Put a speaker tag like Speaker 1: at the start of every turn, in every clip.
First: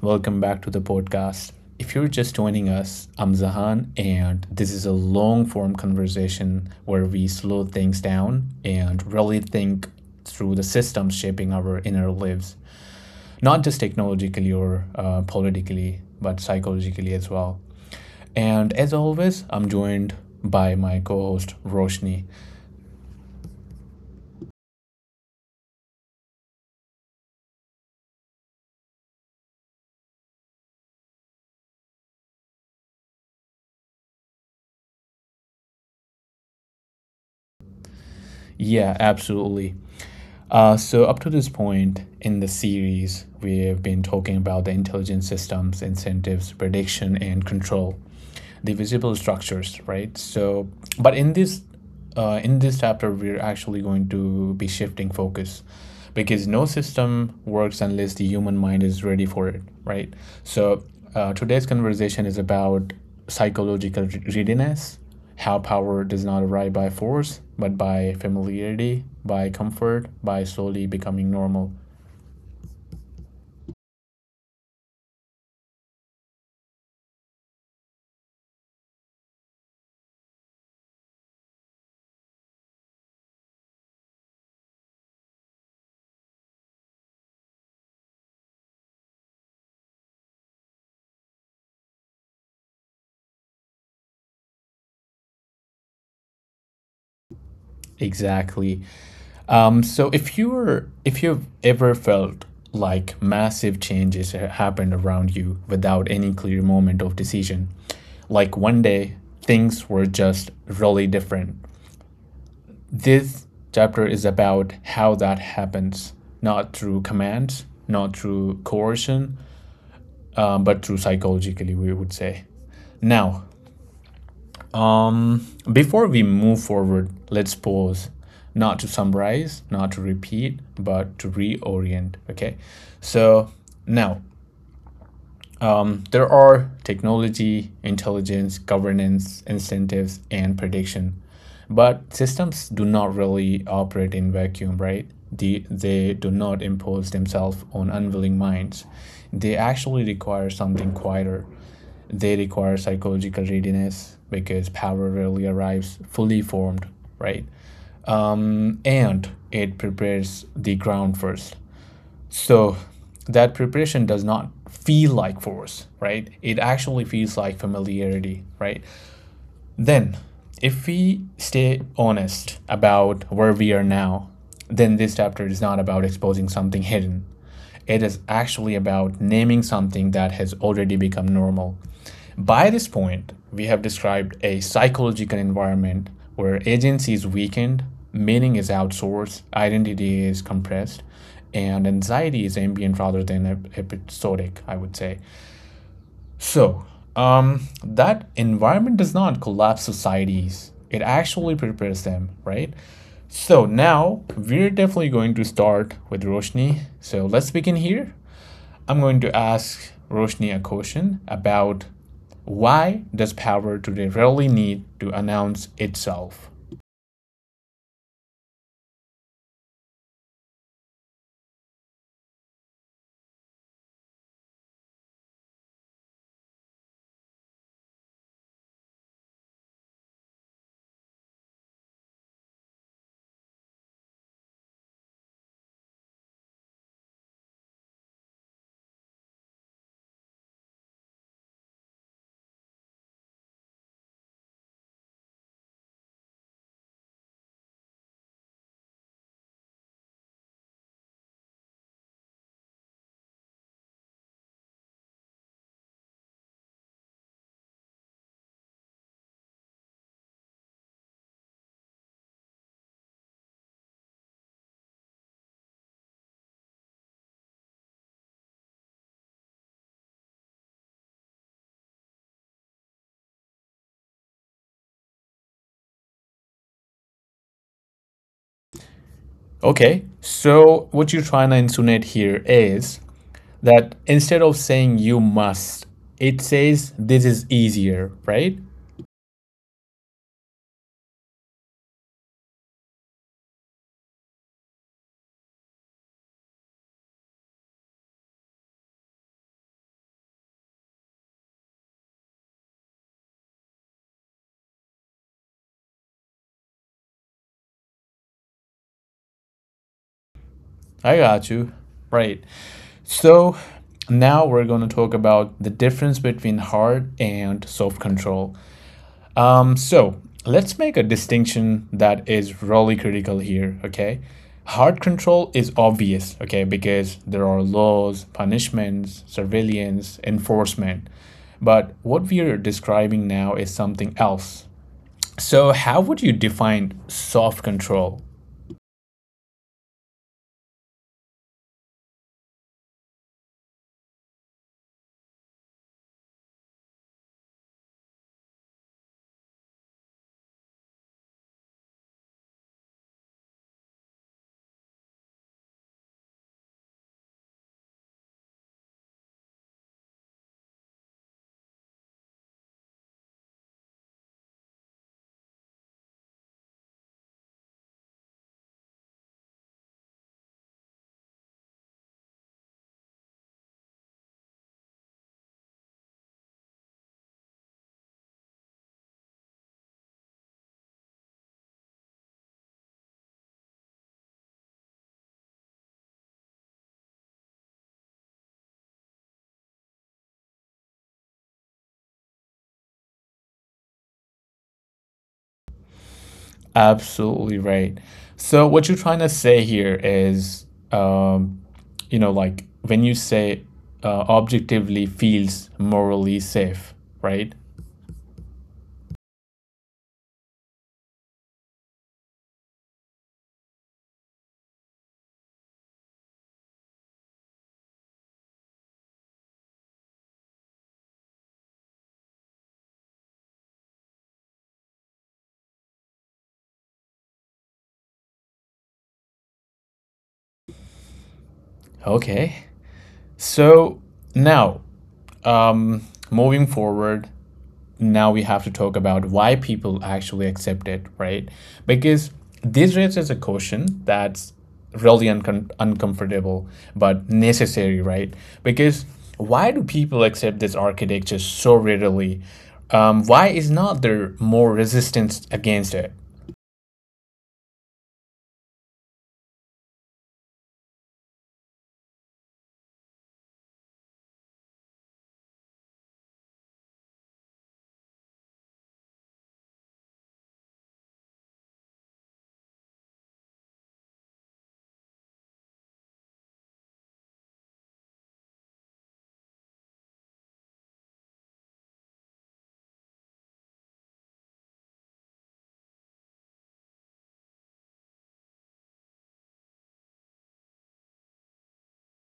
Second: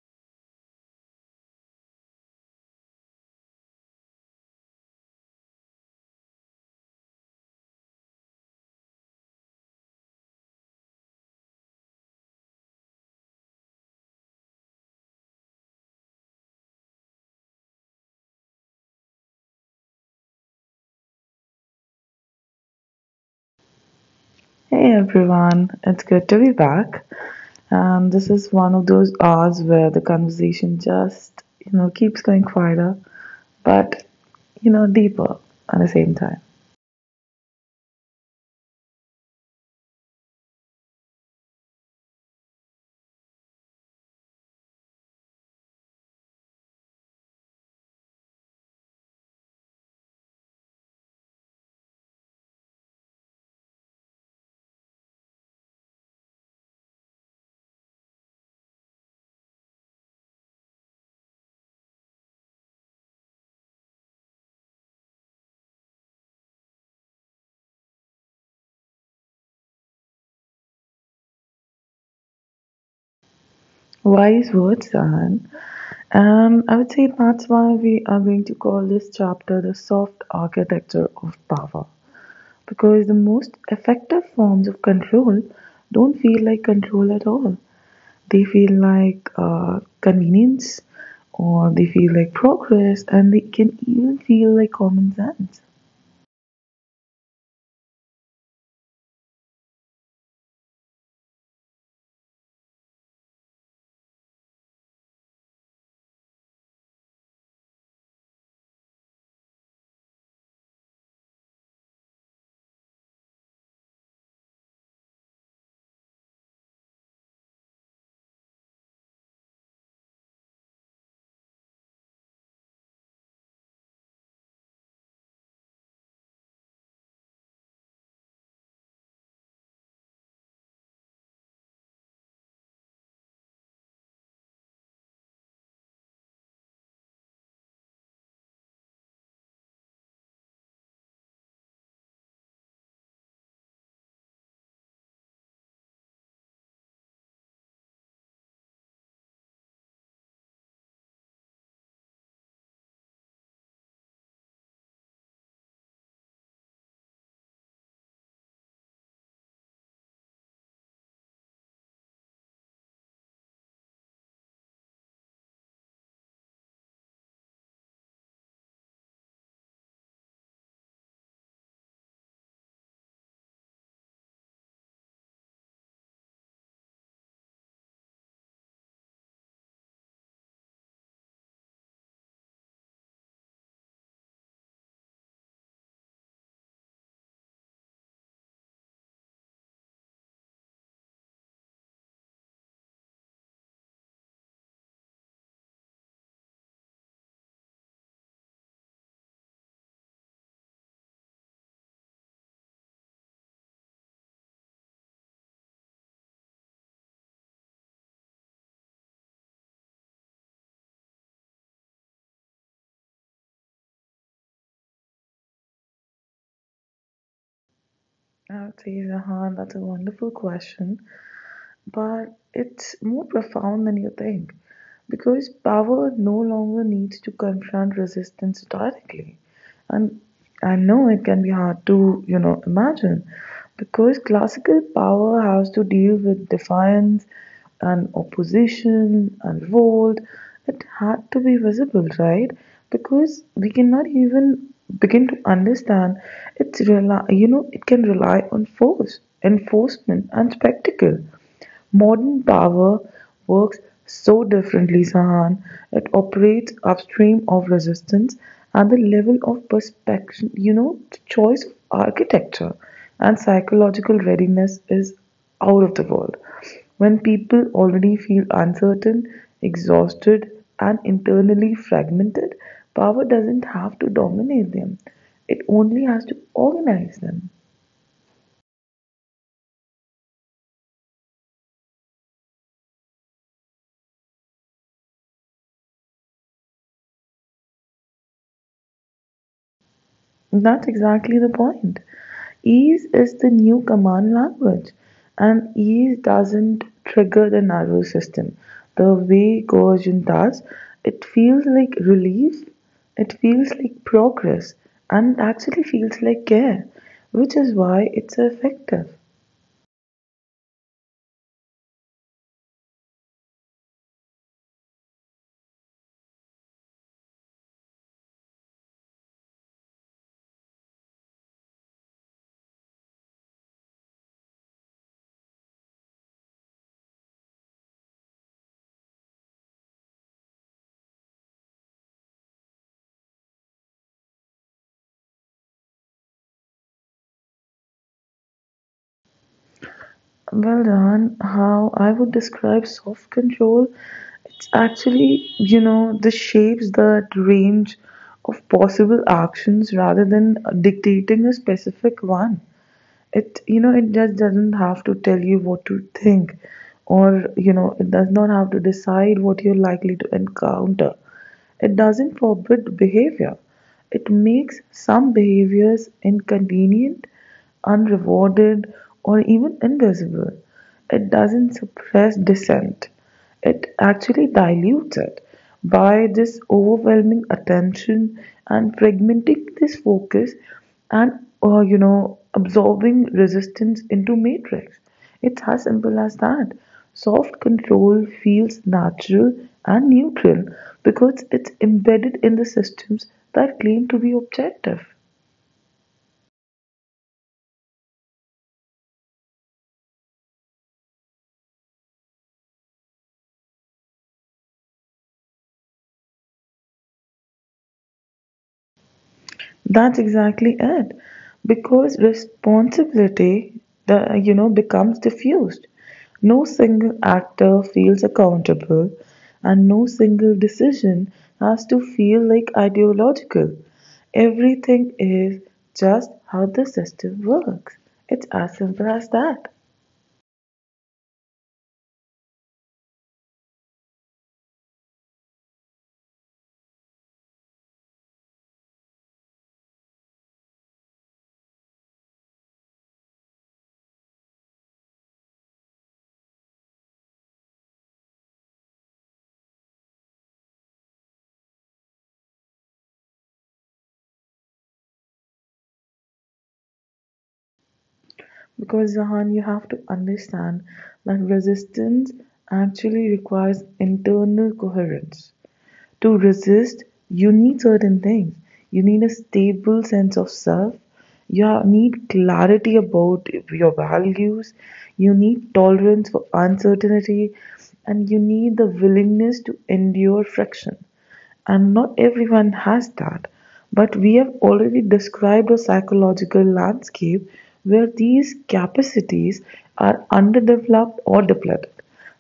Speaker 1: welcome back to the podcast. If you're just joining us, I'm Zahan, and this is a long form conversation where we slow things down and really think through the systems shaping our inner lives, not just technologically or politically, but psychologically as well. And as always, I'm joined by my co host, Roshni.
Speaker 2: Hey everyone, it's good to be back. And this is one of those hours where the conversation just, you know, keeps going quieter, but, you know, deeper at the same time.
Speaker 1: Yeah, absolutely. Up to this point in the series, we have been talking about the intelligent systems, incentives, prediction, and control, the visible structures, right? But in this chapter, we're actually going to be shifting focus because no system works unless the human mind is ready for it, right? So, Today's conversation is about psychological readiness, how power does not arrive by force, but by familiarity, by comfort, by slowly becoming normal.
Speaker 2: Wise words, Sahan. I would say that's why we are going to call this chapter the soft architecture of power. Because the most effective forms of control don't feel like control at all. They feel like convenience, or they feel like progress, and they can even feel like common sense.
Speaker 1: Exactly. So if you've ever felt like massive changes happened around you without any clear moment of decision, like one day things were just really different. This chapter is about how that happens, not through commands, not through coercion, but through psychologically, we would say. Now, Um, before we move forward, let's pause, not to summarize, not to repeat, but to reorient. Okay. So now there are technology, intelligence, governance, incentives, and prediction. But systems do not really operate in vacuum, right? They do not impose themselves on unwilling minds. They actually require something quieter, they require psychological readiness because power rarely arrives fully formed, right? And it prepares the ground first. So that preparation does not feel like force, right? It actually feels like familiarity, right? Then, if we stay honest about where we are now, then this chapter is not about exposing something hidden. It is actually about naming something that has already become normal. By this point, we have described a psychological environment where agency is weakened, meaning is outsourced, identity is compressed, and anxiety is ambient rather than episodic, I would say. So, that environment does not collapse societies. It actually prepares them, right? So now we're definitely going to start with Roshni. So let's begin here. I'm going to ask Roshni a question about, why does power today really need to announce itself?
Speaker 2: I would say, Zahan, that's a wonderful question, but it's more profound than you think, because power no longer needs to confront resistance directly. And I know it can be hard to, you know, imagine, because classical power has to deal with defiance and opposition and revolt. It had to be visible, right? Because we cannot even begin to understand, it's rely, you know, it can rely on force, enforcement, and spectacle. Modern power works so differently, Sahan. It operates upstream of resistance, and the level of perspective, you know, the choice of architecture and psychological readiness is out of the world. When people already feel uncertain, exhausted, and internally fragmented, power doesn't have to dominate them, it only has to organize them.
Speaker 1: Okay, so what you're trying to insinuate here is that instead of saying you must, it says this is easier, right?
Speaker 2: That's exactly the point. Ease is the new command language, and ease doesn't trigger the nervous system the way coercion does. It feels like relief, it feels like progress, and it actually feels like care, which is why it's effective.
Speaker 1: I got you. Right. So now we're going to talk about the difference between hard and soft control. Um, so let's make a distinction that is really critical here, okay? Hard control is obvious, okay, because there are laws, punishments, surveillance, enforcement. But what we are describing now is something else. So, how would you define soft control?
Speaker 2: Well done. How I would describe soft control, it's actually, you know, the shapes that range of possible actions rather than dictating a specific one. It, you know, it just doesn't have to tell you what to think, or, you know, it does not have to decide what you're likely to encounter. It doesn't forbid behavior, it makes some behaviors inconvenient, unrewarded, or even invisible. It doesn't suppress dissent, it actually dilutes it by this overwhelming attention and fragmenting this focus, and you know, absorbing resistance into matrix. It's as simple as that. Soft control feels natural and neutral because it's embedded in the systems that claim to be objective.
Speaker 1: Absolutely right. So what you're trying to say here is, you know, like when you say objectively feels morally safe, right?
Speaker 2: That's exactly it. Because responsibility, the, you know, becomes diffused. No single actor feels accountable, and no single decision has to feel like ideological. Everything is just how the system works. It's as simple as that.
Speaker 1: Okay. So now, um, moving forward, now we have to talk about why people actually accept it, right? Because this raises a question that's really uncomfortable but necessary, right? Because why do people accept this architecture so readily? Why is not there more resistance against it?
Speaker 2: Because, Zahan, you have to understand that resistance actually requires internal coherence. To resist, you need certain things. You need a stable sense of self. You need clarity about your values. You need tolerance for uncertainty. And you need the willingness to endure friction, and not everyone has that. But we have already described a psychological landscape where these capacities are underdeveloped or depleted.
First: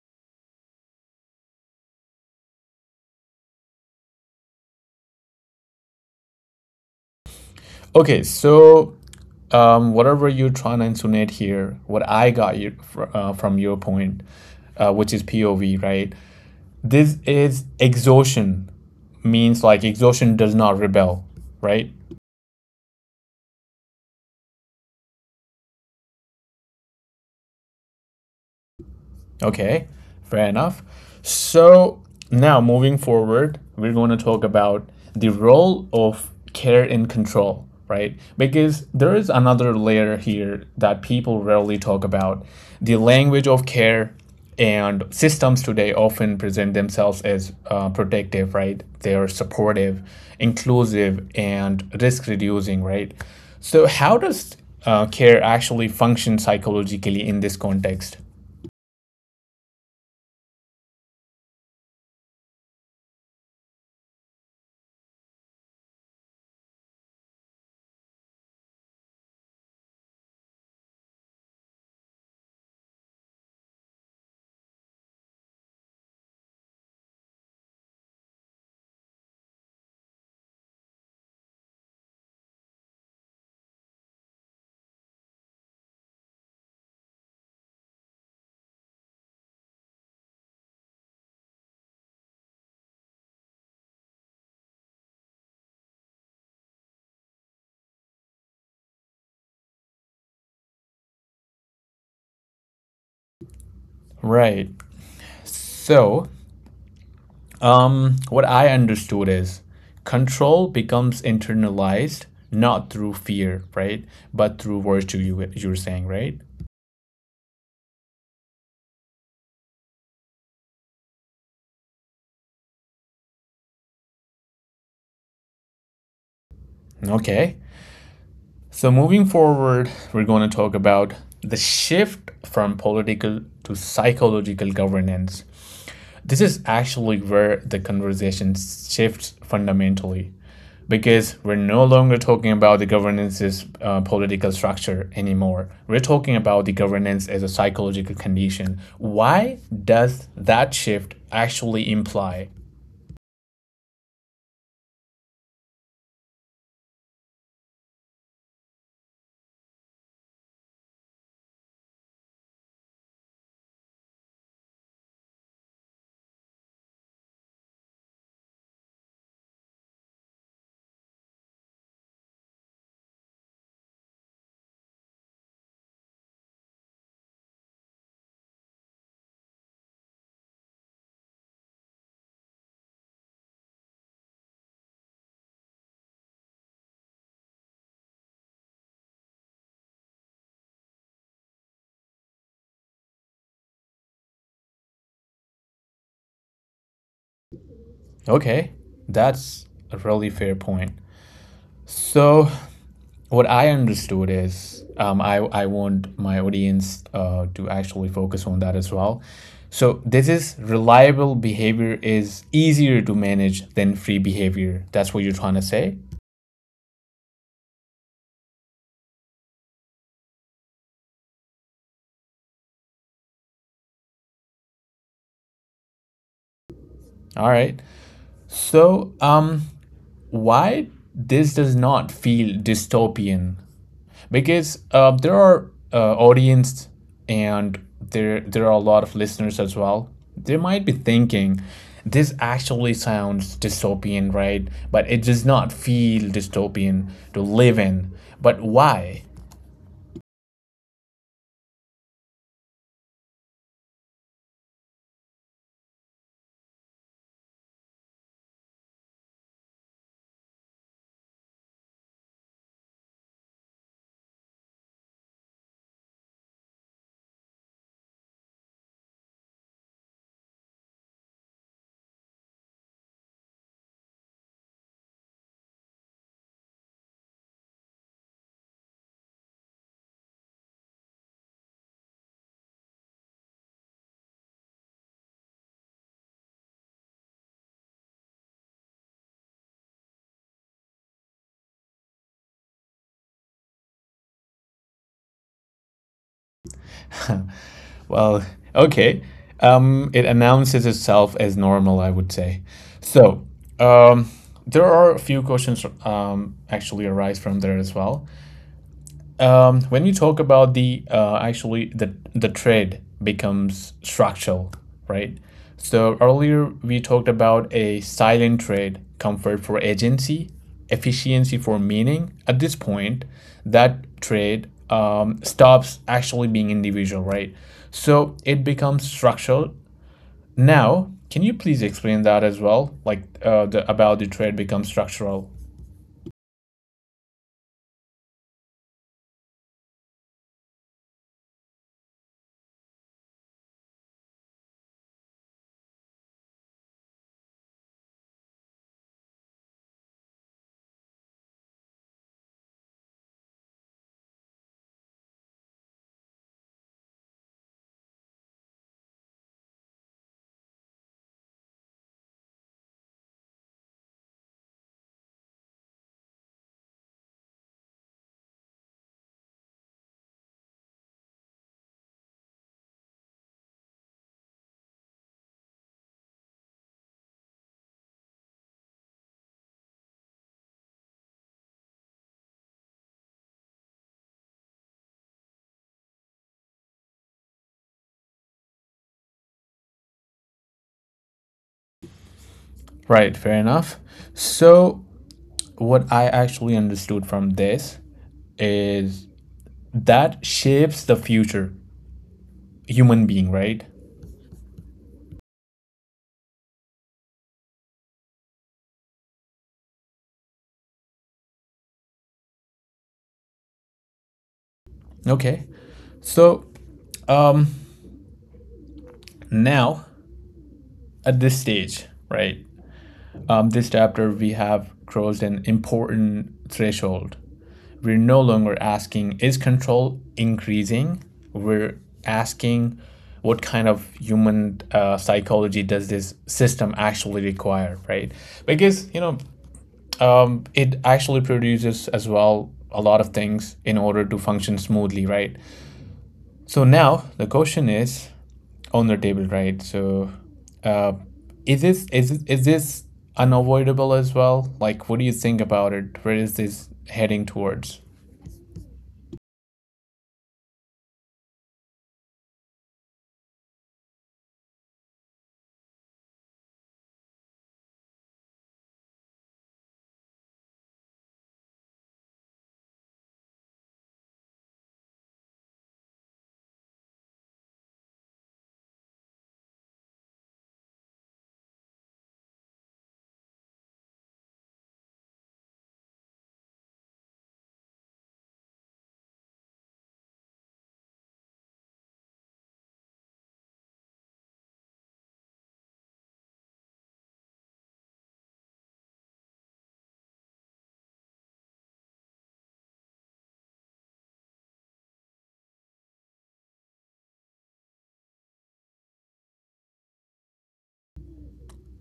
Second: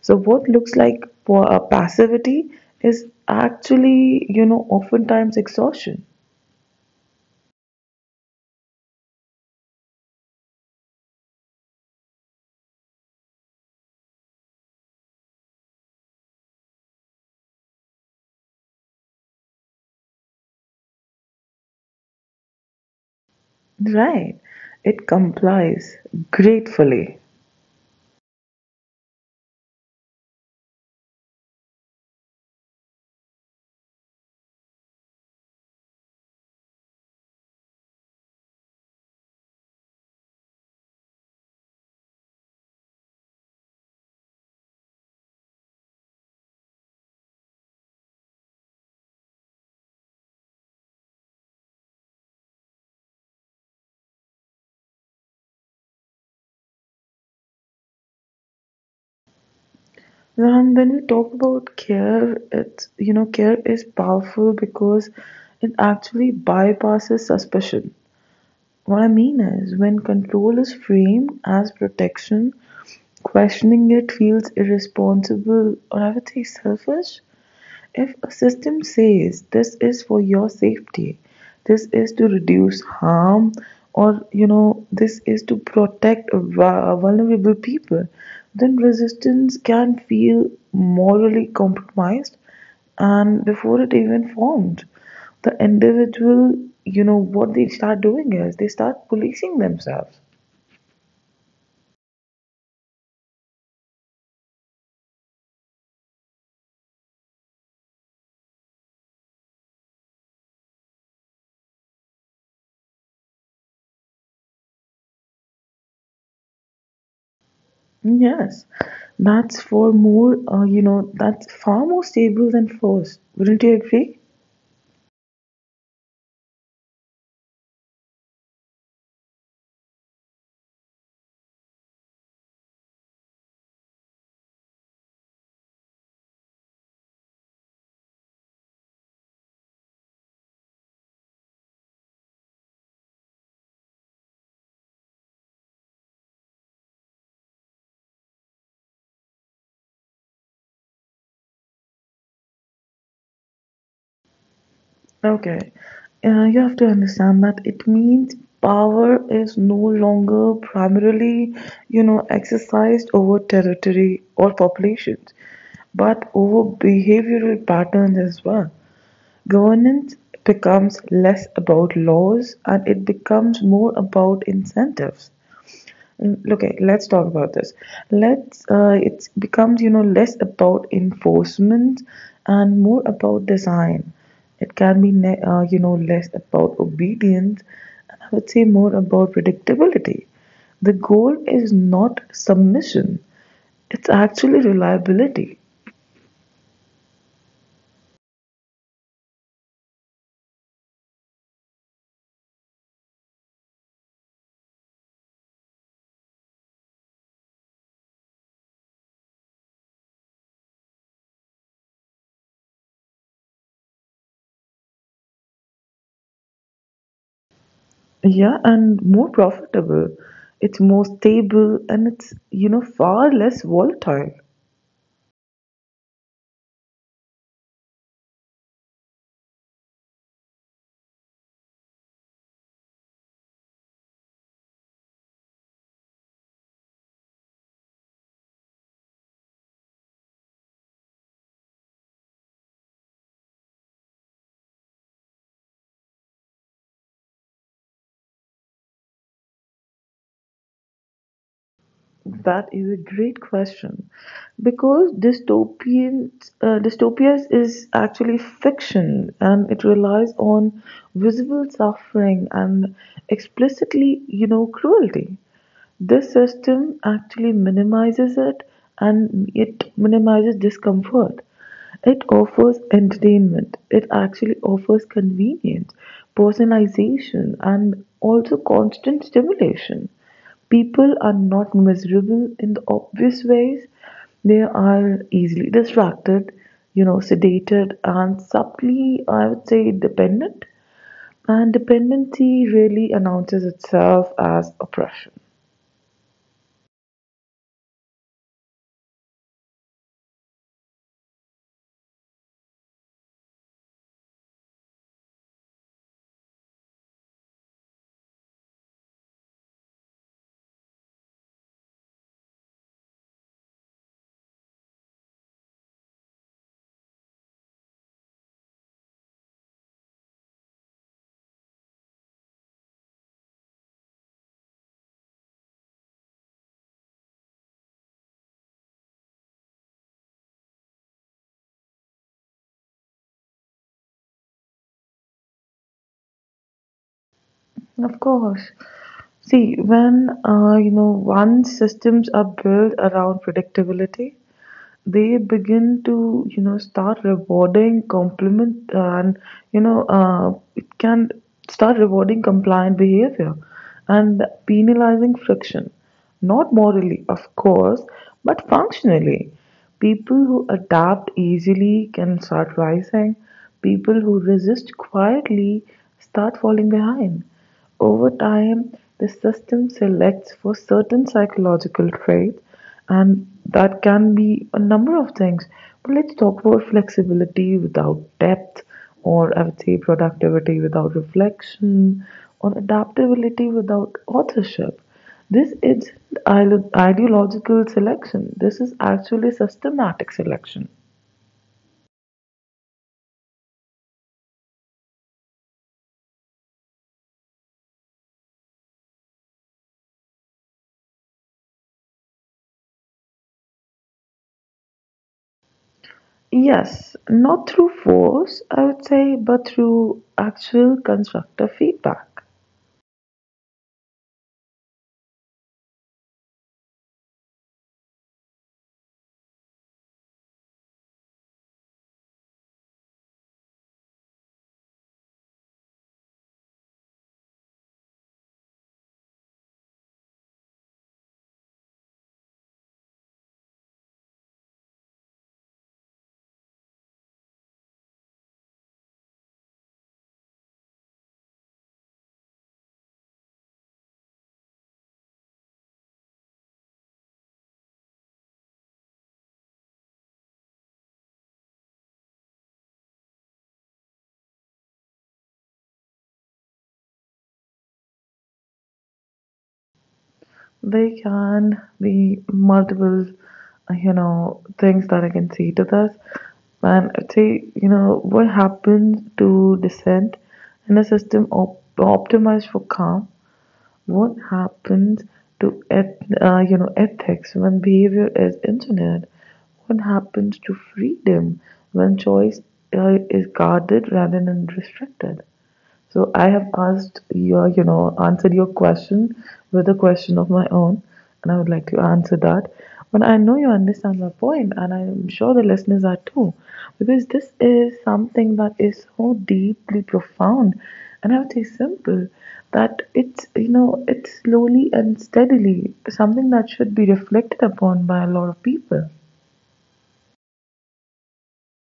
Speaker 2: So what looks like passivity is actually, you know, oftentimes exhaustion.
Speaker 1: Okay, so whatever you're trying to insinuate here, what I got you from your point, which is POV, right? This is exhaustion means like exhaustion does not rebel, right?
Speaker 2: Right. It complies gratefully.
Speaker 1: Okay, fair enough. So now moving forward, we're going to talk about the role of care and control, right? Because there is another layer here that people rarely talk about. The language of care and systems today often present themselves as protective, right? They are supportive, inclusive, and risk reducing, right? So, how does care actually function psychologically in this context?
Speaker 2: And when we talk about care, it's, you know, care is powerful because it actually bypasses suspicion. What I mean is, when control is framed as protection, questioning it feels irresponsible, or I would say selfish. If a system says this is for your safety, this is to reduce harm, or, you know, this is to protect vulnerable people, then resistance can feel morally compromised, and before it even formed the individual, you know, what they start doing is they start policing themselves.
Speaker 1: Right. So, what I understood is control becomes internalized not through fear, right? But through virtue, you were saying, right?
Speaker 2: Yes, that's for more, you know, that's far more stable than force. Wouldn't you agree?
Speaker 1: Okay. So, moving forward, we're going to talk about the shift from political to psychological governance. This is actually where the conversation shifts fundamentally because we're no longer talking about the governance's political structure anymore. We're talking about the governance as a psychological condition. Why does that shift actually imply?
Speaker 2: Okay. You have to understand that it means power is no longer primarily, you know, exercised over territory or populations, but over behavioral patterns as well. Governance becomes less about laws and it becomes more about incentives. Okay, let's talk about this. Let's it becomes, you know, less about enforcement and more about design. It can be you know, less about obedience, and I would say more about predictability. The goal is not submission; it's actually reliability.
Speaker 1: Okay, that's a really fair point. So, what I understood is, I want my audience to actually focus on that as well. So this is reliable behavior is easier to manage than free behavior. That's what you're trying to say.
Speaker 2: Yeah, and more profitable. It's more stable and it's, you know, far less volatile.
Speaker 1: All right. So, why this does not feel dystopian? Because there are audience and there are a lot of listeners as well. They might be thinking, this actually sounds dystopian, right? But it does not feel dystopian to live in. But why?
Speaker 2: That is a great question, because dystopias is actually fiction, and it relies on visible suffering and explicitly, you know, cruelty. This system actually minimizes it, and it minimizes discomfort. It offers entertainment. It actually offers convenience, personalization, and also constant stimulation. People are not miserable in the obvious ways. They are easily distracted, you know, sedated, and subtly, I would say, dependent. And dependency really announces itself as oppression.
Speaker 1: Well, okay. It announces itself as normal, I would say. So, um, there are a few questions actually arise from there as well. When you talk about the actually the trade becomes structural, right? So earlier we talked about a silent trade, comfort for agency, efficiency for meaning. At this point, that trade stops actually being individual, right? So it becomes structural. Now, can you please explain that as well? Like the about the trade becomes structural.
Speaker 2: Of course. See, when you know, once systems are built around predictability, they begin to, you know, start rewarding complement and, you know, it can start rewarding compliant behavior and penalizing friction. Not morally, of course, but functionally. People who adapt easily can start rising. People who resist quietly start falling behind. Over time, the system selects for certain psychological traits, and that can be a number of things. But let's talk about flexibility without depth, or I would say productivity without reflection, or adaptability without authorship. This is ideological selection, this is actually systematic selection.
Speaker 1: Right, fair enough. So what I actually understood from this is that shapes the future human being, right?
Speaker 2: Yes, not through force, I would say, but through actual constructive feedback.
Speaker 1: Okay. So um, now at this stage, right? This chapter we have crossed an important threshold. We're no longer asking is control increasing. We're asking what kind of human psychology does this system actually require, right? Because you know it actually produces as well a lot of things in order to function smoothly, right? So now the question is on the table, right? So uh, is this is this unavoidable as well? Like, what do you think about it? Where is this heading towards?
Speaker 2: There can be multiple, you know, things that I can see to this. And I'd say, you know, what happens to dissent in a system optimized for calm? What happens to, you know, ethics when behavior is engineered? What happens to freedom when choice is guarded rather than restricted? So I have asked your, you know, answered your question with a question of my own, and I would like to answer that. But I know you understand my point, and I'm sure the listeners are too, because this is something that is so deeply profound, and I would say simple, that it's, you know, it's slowly and steadily something that should be reflected upon by a lot of people.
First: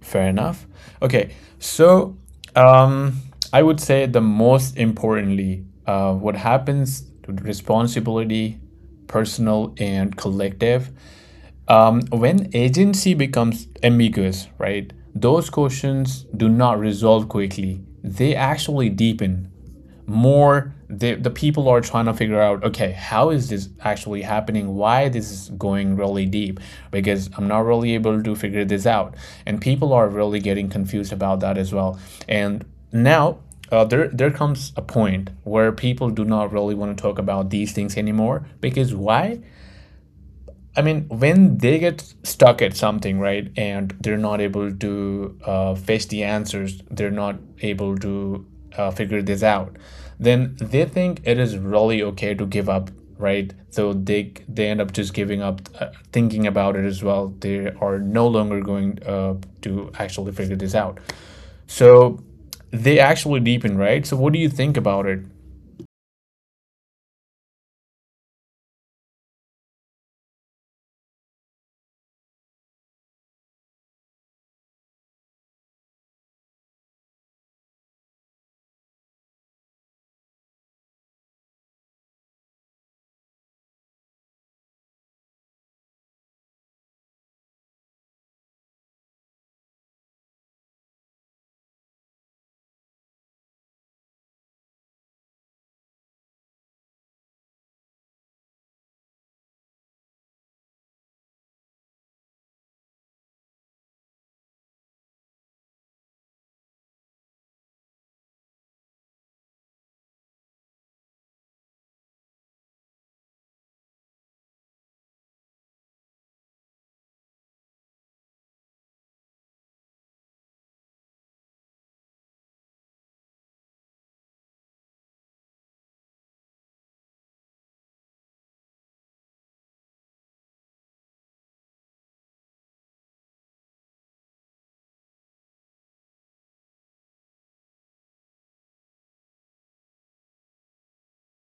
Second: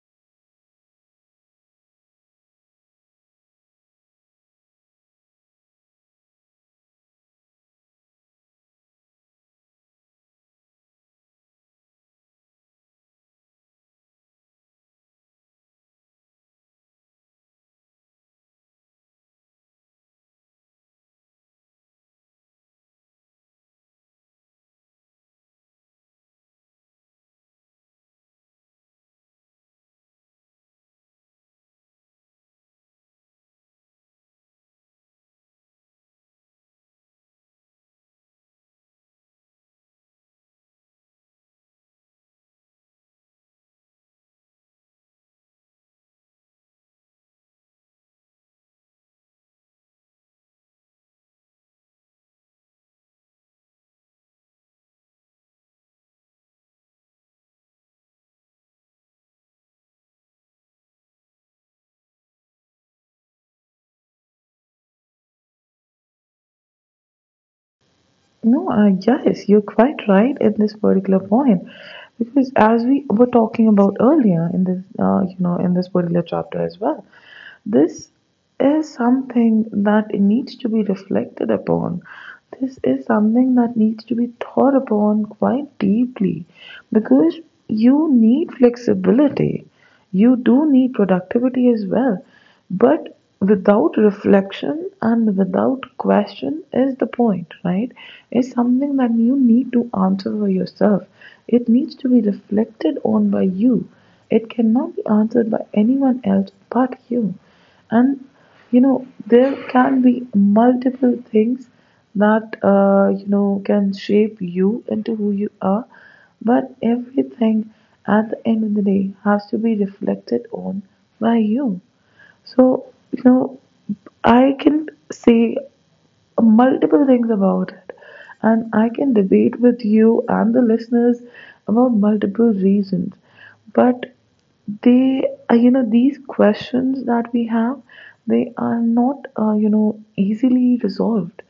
Speaker 1: Fair enough. Okay, so um, I would say the most importantly, what happens to responsibility, personal and collective, when agency becomes ambiguous, right? Those questions do not resolve quickly; they actually deepen more the people are trying to figure out okay how is this actually happening, why this is going really deep, because I'm not really able to figure this out, and people are really getting confused about that as well. And now there there comes a point where people do not really want to talk about these things anymore because why, I mean, when they get stuck at something, right, and they're not able to fetch the answers, they're not able to figure this out, then they think it is really okay to give up, right? So they end up just giving up, thinking about it as well. They are no longer going to actually figure this out. So they actually deepen, right? So what do you think about it?
Speaker 2: No, yes, you're quite right at this particular point, because as we were talking about earlier in this, you know, in this particular chapter as well, this is something that needs to be reflected upon. This is something that needs to be thought upon quite deeply, because you need flexibility. You do need productivity as well. But without reflection and without question is the point, right? It's something that you need to answer for yourself. It needs to be reflected on by you. It cannot be answered by anyone else but you. And you know, there can be multiple things that you know, can shape you into who you are, but everything at the end of the day has to be reflected on by you. So, you know, I can say multiple things about it. And I can debate with you and the listeners about multiple reasons. But they, you know, these questions that we have, they are not, you know, easily resolved.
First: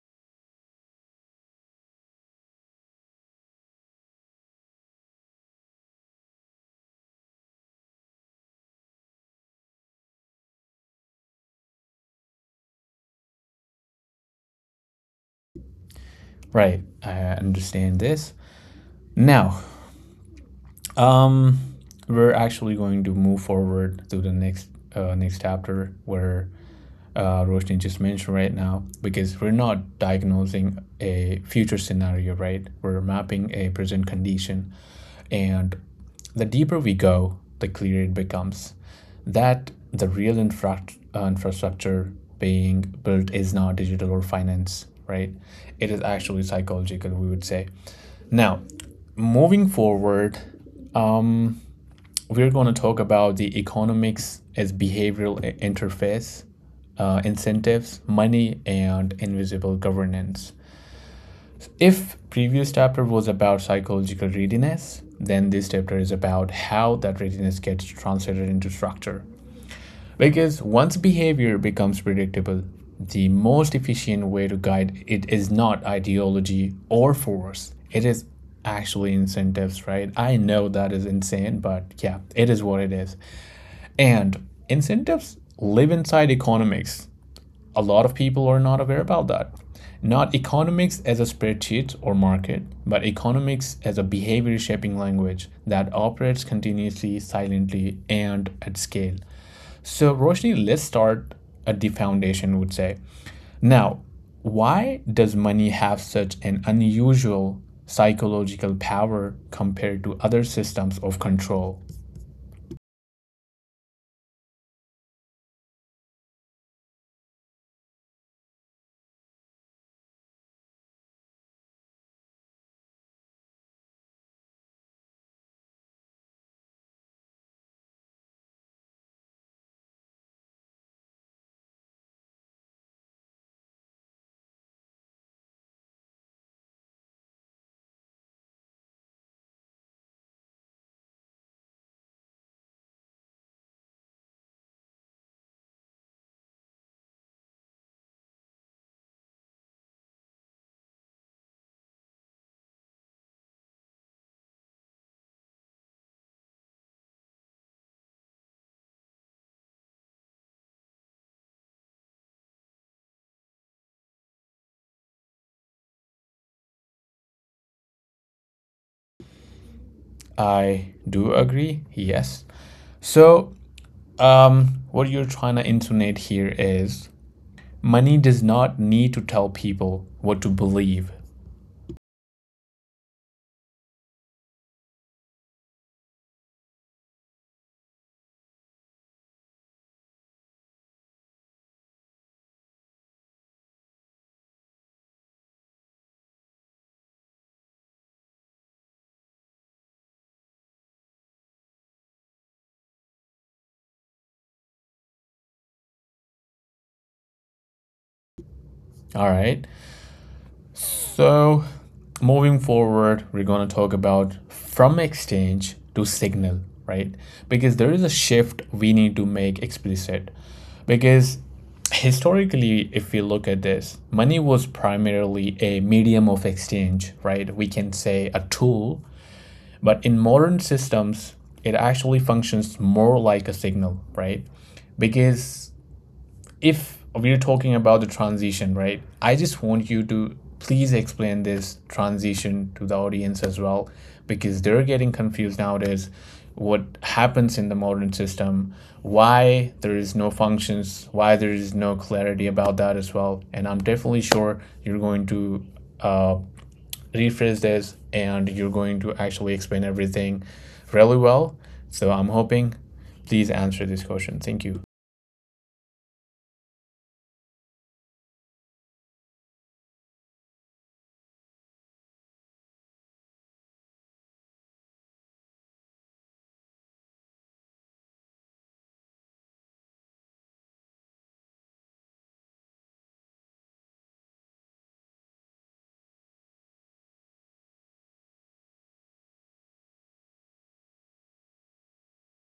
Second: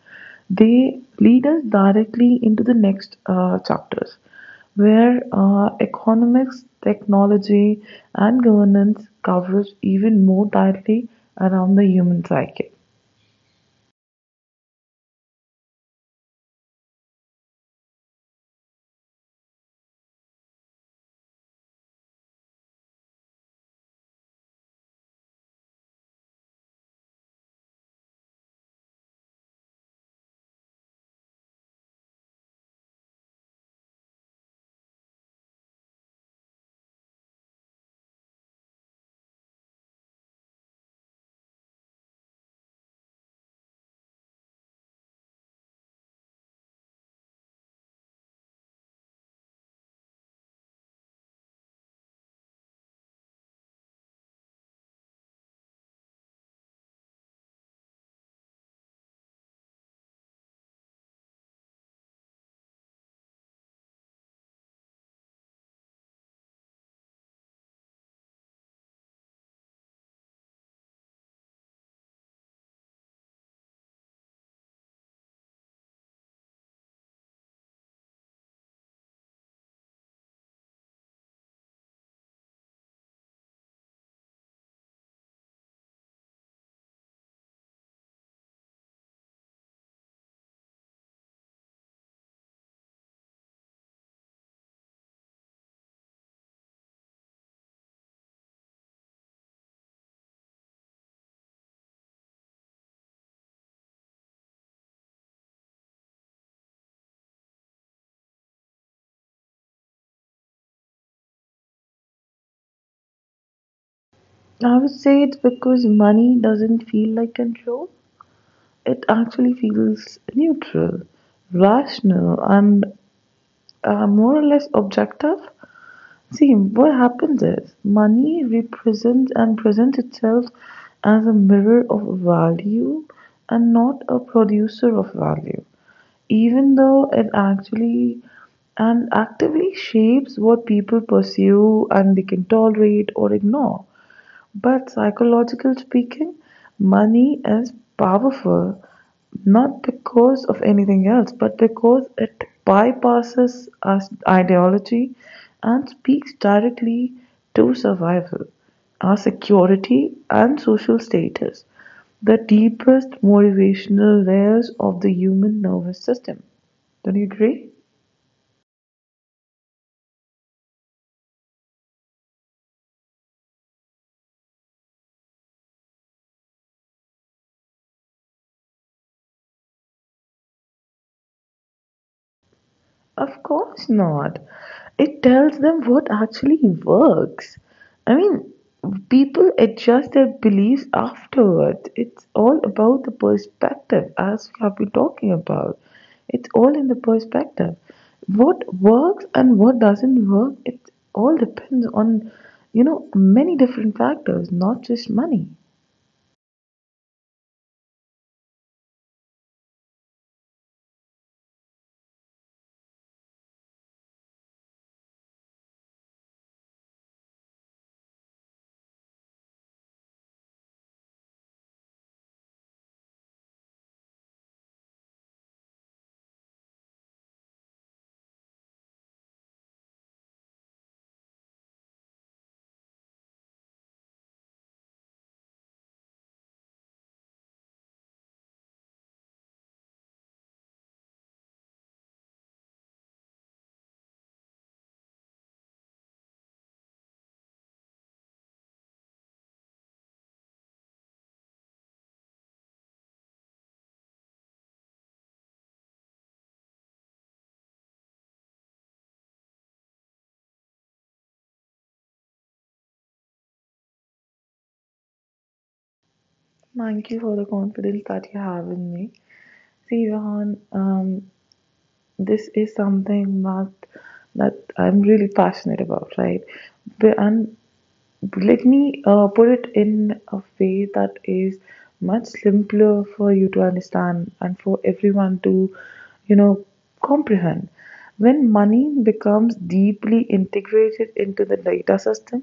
Speaker 2: They lead us directly into the next chapters where economics, technology, and governance covers even more tightly around the human psyche.
Speaker 1: Right, I understand this. Now, Um, we're actually going to move forward to the next chapter where Roshni just mentioned right now, because we're not diagnosing a future scenario, right? We're mapping a present condition, and the deeper we go, the clearer it becomes that the real infrastructure being built is not digital or finance, right? It is actually psychological, we would say. Now, moving forward, um, we're going to talk about the economics as behavioral interface, incentives, money, and invisible governance. If previous chapter was about psychological readiness, then this chapter is about how that readiness gets translated into structure. Because once behavior becomes predictable, the most efficient way to guide it is not ideology or force. It is actually incentives, right? I know that is insane, but yeah, it is what it is. And incentives live inside economics. A lot of people are not aware about that. Not economics as a spreadsheet or market, but economics as a behavior shaping language that operates continuously, silently, and at scale. So, Roshni, let's start at the foundation, would say. Now, why does money have such an unusual psychological power compared to other systems of control?
Speaker 2: I would say it's because money doesn't feel like control. It actually feels neutral, rational, and more or less objective. See, what happens is money represents and presents itself as a mirror of value and not a producer of value, even though it actually and actively shapes what people pursue and they can tolerate or ignore. But psychological speaking, money is powerful not because of anything else, but because it bypasses us ideology and speaks directly to survival, our security, and social status, the deepest motivational layers of the human nervous system. Don't you agree?
Speaker 1: I do agree, yes. So, um, what you're trying to intonate here is money does not need to tell people what to believe.
Speaker 2: Of course not. It tells them what actually works. I mean, people adjust their beliefs afterwards. It's all about the perspective, as we have been talking about. It's all in the perspective. What works and what doesn't work, it all depends on, you know, many different factors, not just money.
Speaker 1: All right. So, moving forward, we're going to talk about from exchange to signal, right? Because there is a shift we need to make explicit. Because historically, if we look at this, money was primarily a medium of exchange, right? We can say a tool. But in modern systems, it actually functions more like a signal, right? Because if we're talking about the transition, right? I just want you to please explain this transition to the audience as well, because they're getting confused nowadays. What happens in the modern system, why there is no functions, why there is no clarity about that as well. And I'm definitely sure you're going to uh, rephrase this and you're going to actually explain everything really well. So I'm hoping please answer this question. Thank you.
Speaker 2: Thank you for the confidence that you have in me. See, Vahan, this is something that I'm really passionate about, right? And let me put it in a way that is much simpler for you to understand and for everyone to, you know, comprehend. When money becomes deeply integrated into the data system,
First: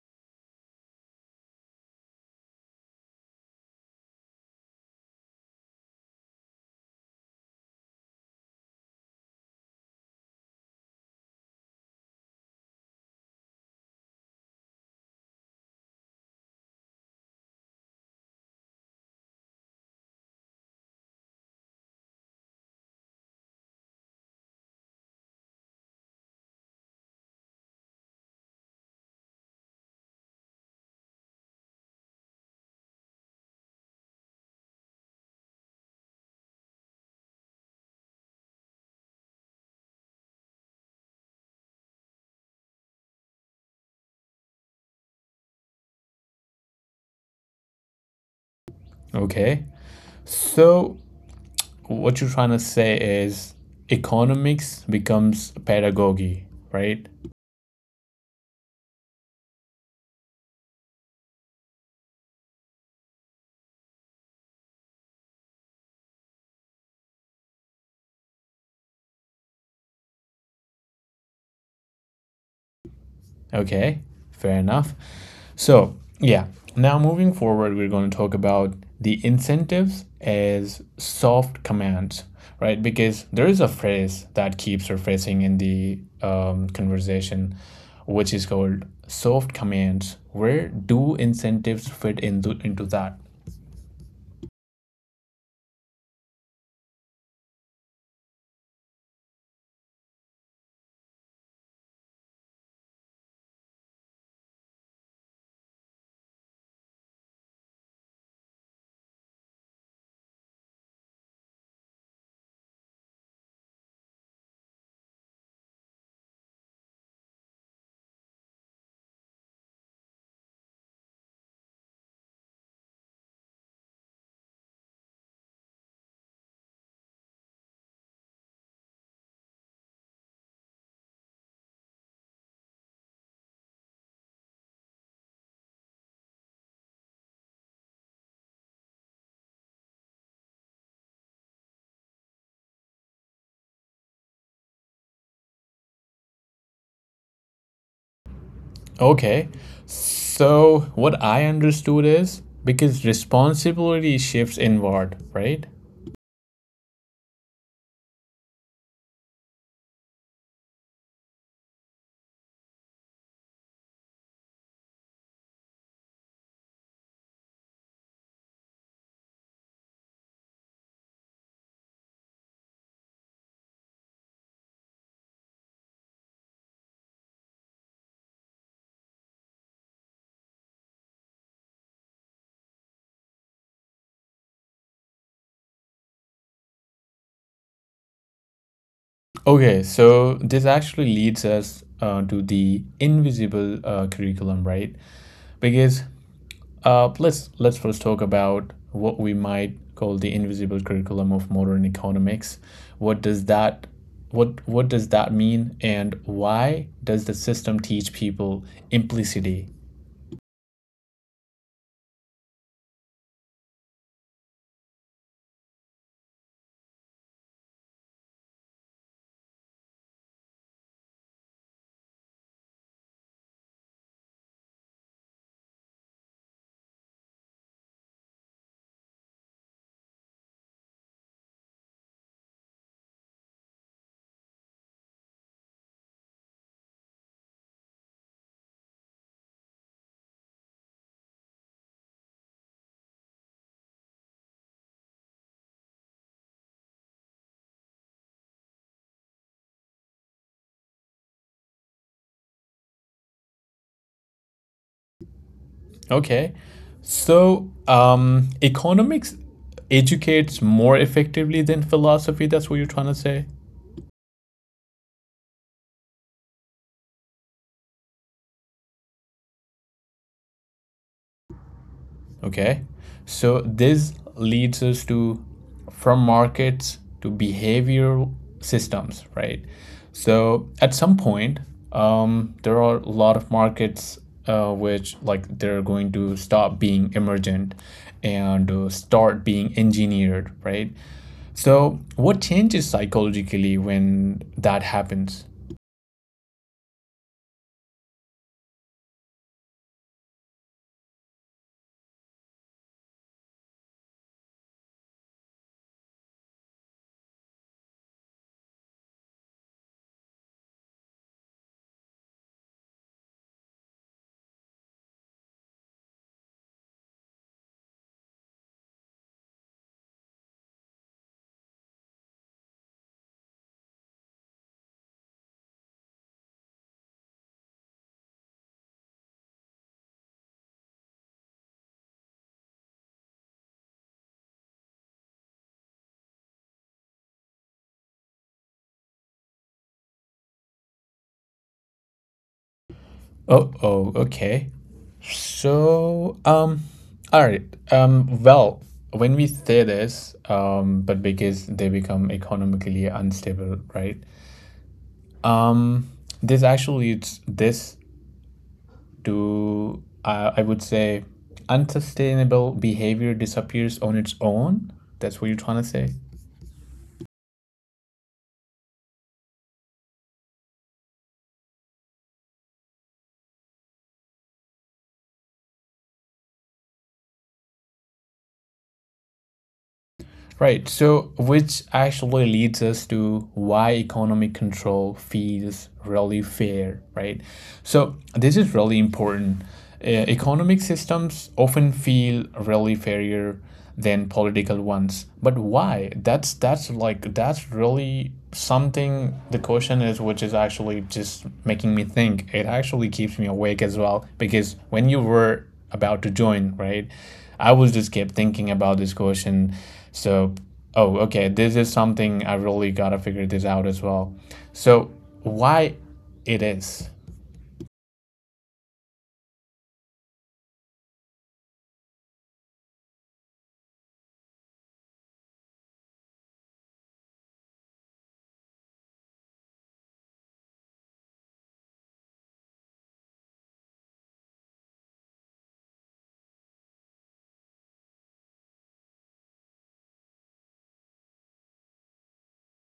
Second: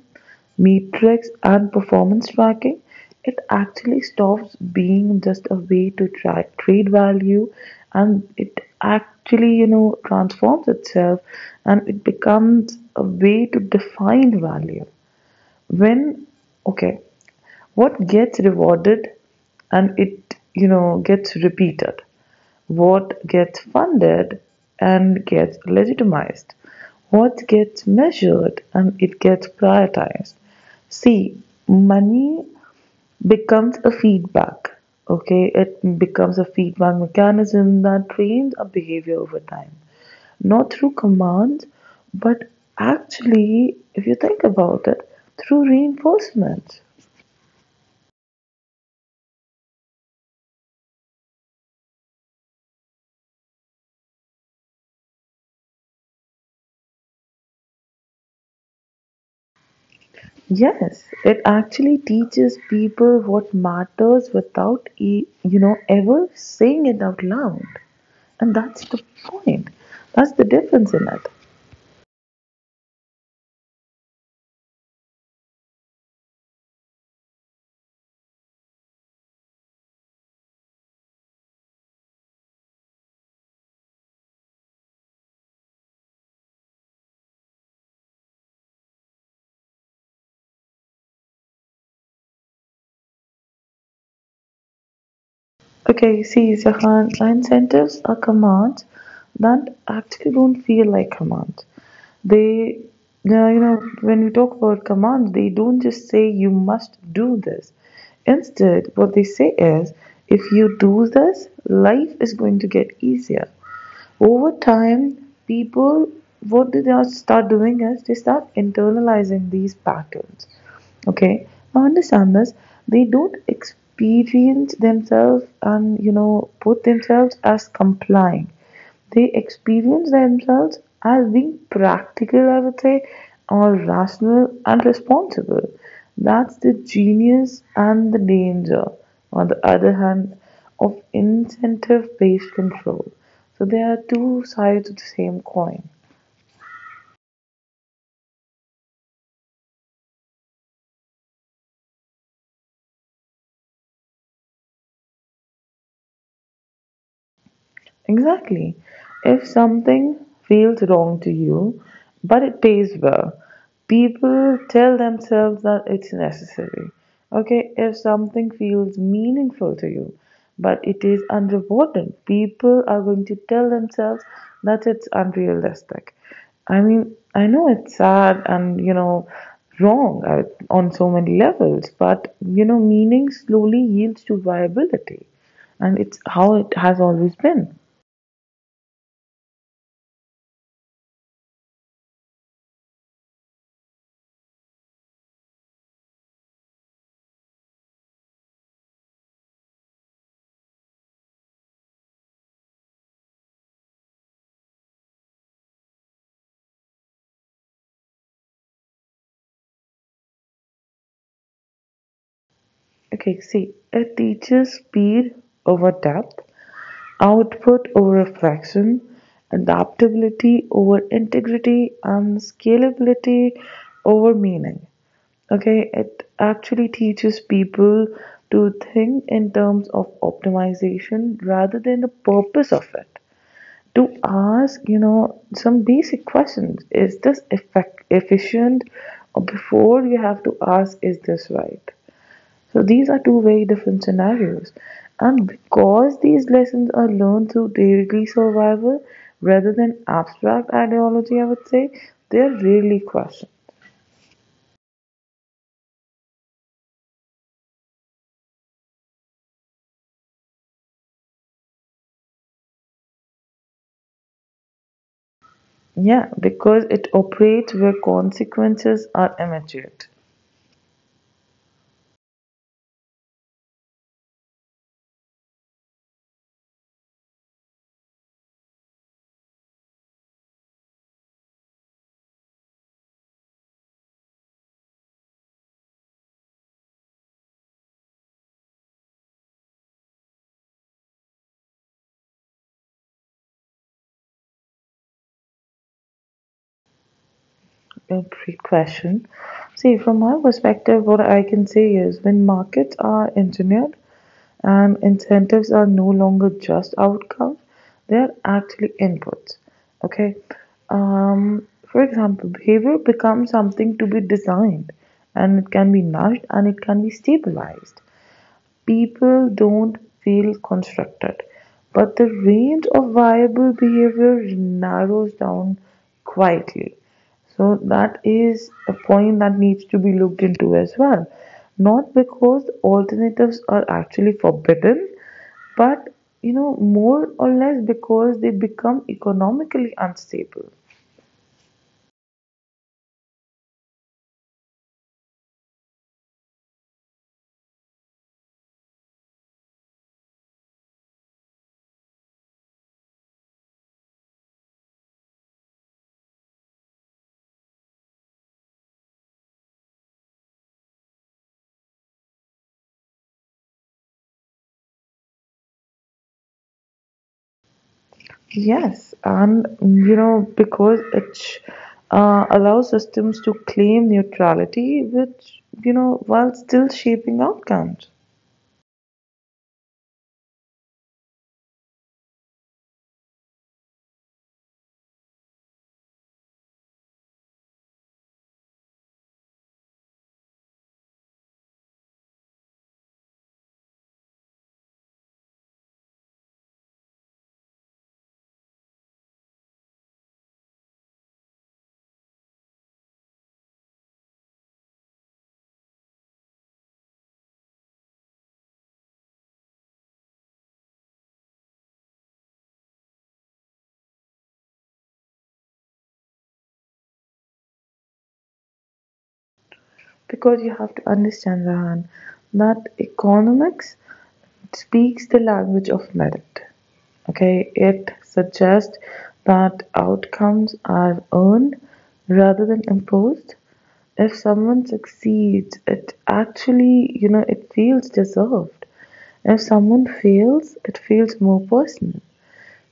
Speaker 2: metrics, and performance tracking, it actually stops being just a way to trade value, and it actually, you know, transforms itself and it becomes a way to define value. When, okay, what gets rewarded and it, you know, gets repeated, what gets funded and gets legitimized, what gets measured and it gets prioritized. See, money becomes a feedback, okay, it becomes a feedback mechanism that trains our behavior over time, not through commands, but actually, if you think about it, through reinforcement.
Speaker 1: Okay. So what you're trying to say is economics becomes pedagogy, right?
Speaker 2: Yes, it actually teaches people what matters without, you know, ever saying it out loud. And that's the point. That's the difference in it.
Speaker 1: Okay, fair enough. So, yeah, now moving forward, we're going to talk about the incentives as soft commands, right? Because there is a phrase that keeps surfacing in the conversation, which is called soft commands. Where do incentives fit into that?
Speaker 2: Okay, you see, Zahan, incentives are commands that actually don't feel like commands. They, yeah, you know, when we talk about commands, they don't just say you must do this. Instead, what they say is if you do this, life is going to get easier. Over time, people, what do they start doing is they start internalizing these patterns. Okay, now understand this. They don't experience themselves and you know put themselves as complying. They experience themselves as being practical, I would say, or rational and responsible. That's the genius and the danger, on the other hand, of incentive based control. So there are two sides of the same coin.
Speaker 1: Okay, so what I understood is because responsibility shifts inward, right?
Speaker 2: Exactly. If something feels wrong to you, but it pays well, people tell themselves that it's necessary. Okay, if something feels meaningful to you, but it is unrewarded, people are going to tell themselves that it's unrealistic. I mean, I know it's sad and, you know, wrong on so many levels, but, you know, meaning slowly yields to viability. And it's how it has always been.
Speaker 1: Okay, so this actually leads us to the invisible curriculum, right? Because let's first talk about what we might call the invisible curriculum of modern economics. What does that what does that mean, and why does the system teach people implicity?
Speaker 2: Okay, see, it teaches speed over depth, output over reflection, adaptability over integrity, and scalability over meaning. Okay, it actually teaches people to think in terms of optimization rather than the purpose of it. To ask, you know, some basic questions, is this effect efficient? Or before you have to ask, is this right? So these are two very different scenarios. And because these lessons are learned through daily survival rather than abstract ideology, I would say, they're really questioned.
Speaker 1: Okay, so economics educates more effectively than philosophy. That's what you're trying to say.
Speaker 2: Yeah, because it operates where consequences are immediate.
Speaker 1: Okay. So this leads us to from markets to behavioral systems, right? So at some point, there are a lot of markets which like they're going to stop being emergent and start being engineered, right? So what changes psychologically when that happens?
Speaker 2: A question. See, from my perspective, what I can say is when markets are engineered, and incentives are no longer just outcomes, they are actually inputs. Okay. For example, behavior becomes something to be designed, and it can be nourished and it can be stabilized. People don't feel constructed, but the range of viable behavior narrows down quietly. So that is a point that needs to be looked into as well. Not because alternatives are actually forbidden, but you know, more or less because they become economically unstable.
Speaker 1: Oh, okay. So, all right. Um, well, when we say this, but because they become economically unstable, right? Um, this actually leads this to, I would say, unsustainable behavior disappears on its own. That's what you're trying to say?
Speaker 2: Yes, and you know, because it allows systems to claim neutrality, which you know, while still shaping outcomes.
Speaker 1: Right. So, which actually leads us to why economic control feels really fair, right? So, this is really important. Economic systems often feel really fairer than political ones. But why? That's like that's really something the question is which is actually just making me think. It actually keeps me awake as well because when you were about to join, right? I was just kept thinking about this question so, oh, okay, this is something I really gotta figure this out as well. So, why it is?
Speaker 2: Because you have to understand, Rahan, that economics speaks the language of merit. Okay, it suggests that outcomes are earned rather than imposed. If someone succeeds, it actually, you know, it feels deserved. If someone fails, it feels more personal.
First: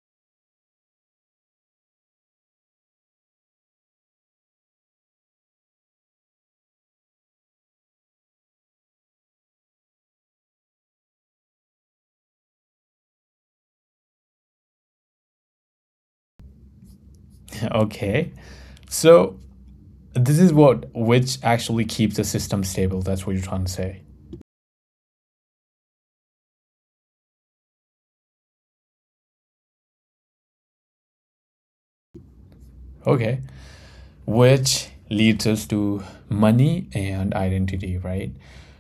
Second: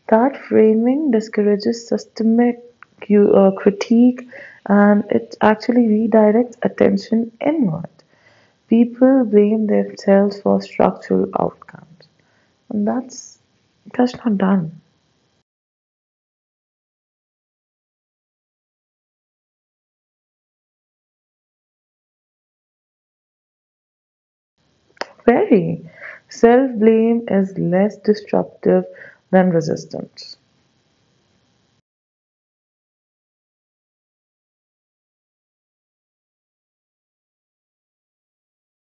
Speaker 2: That framing discourages systemic critique, and it actually redirects attention inward. People blame themselves for structural outcomes, and that's not done.
Speaker 1: Okay. So, this is what which actually keeps the system stable. That's what you're trying to say.
Speaker 2: Very self blame is less disruptive than resistance.
Speaker 1: Okay. Which leads us to money and identity, right?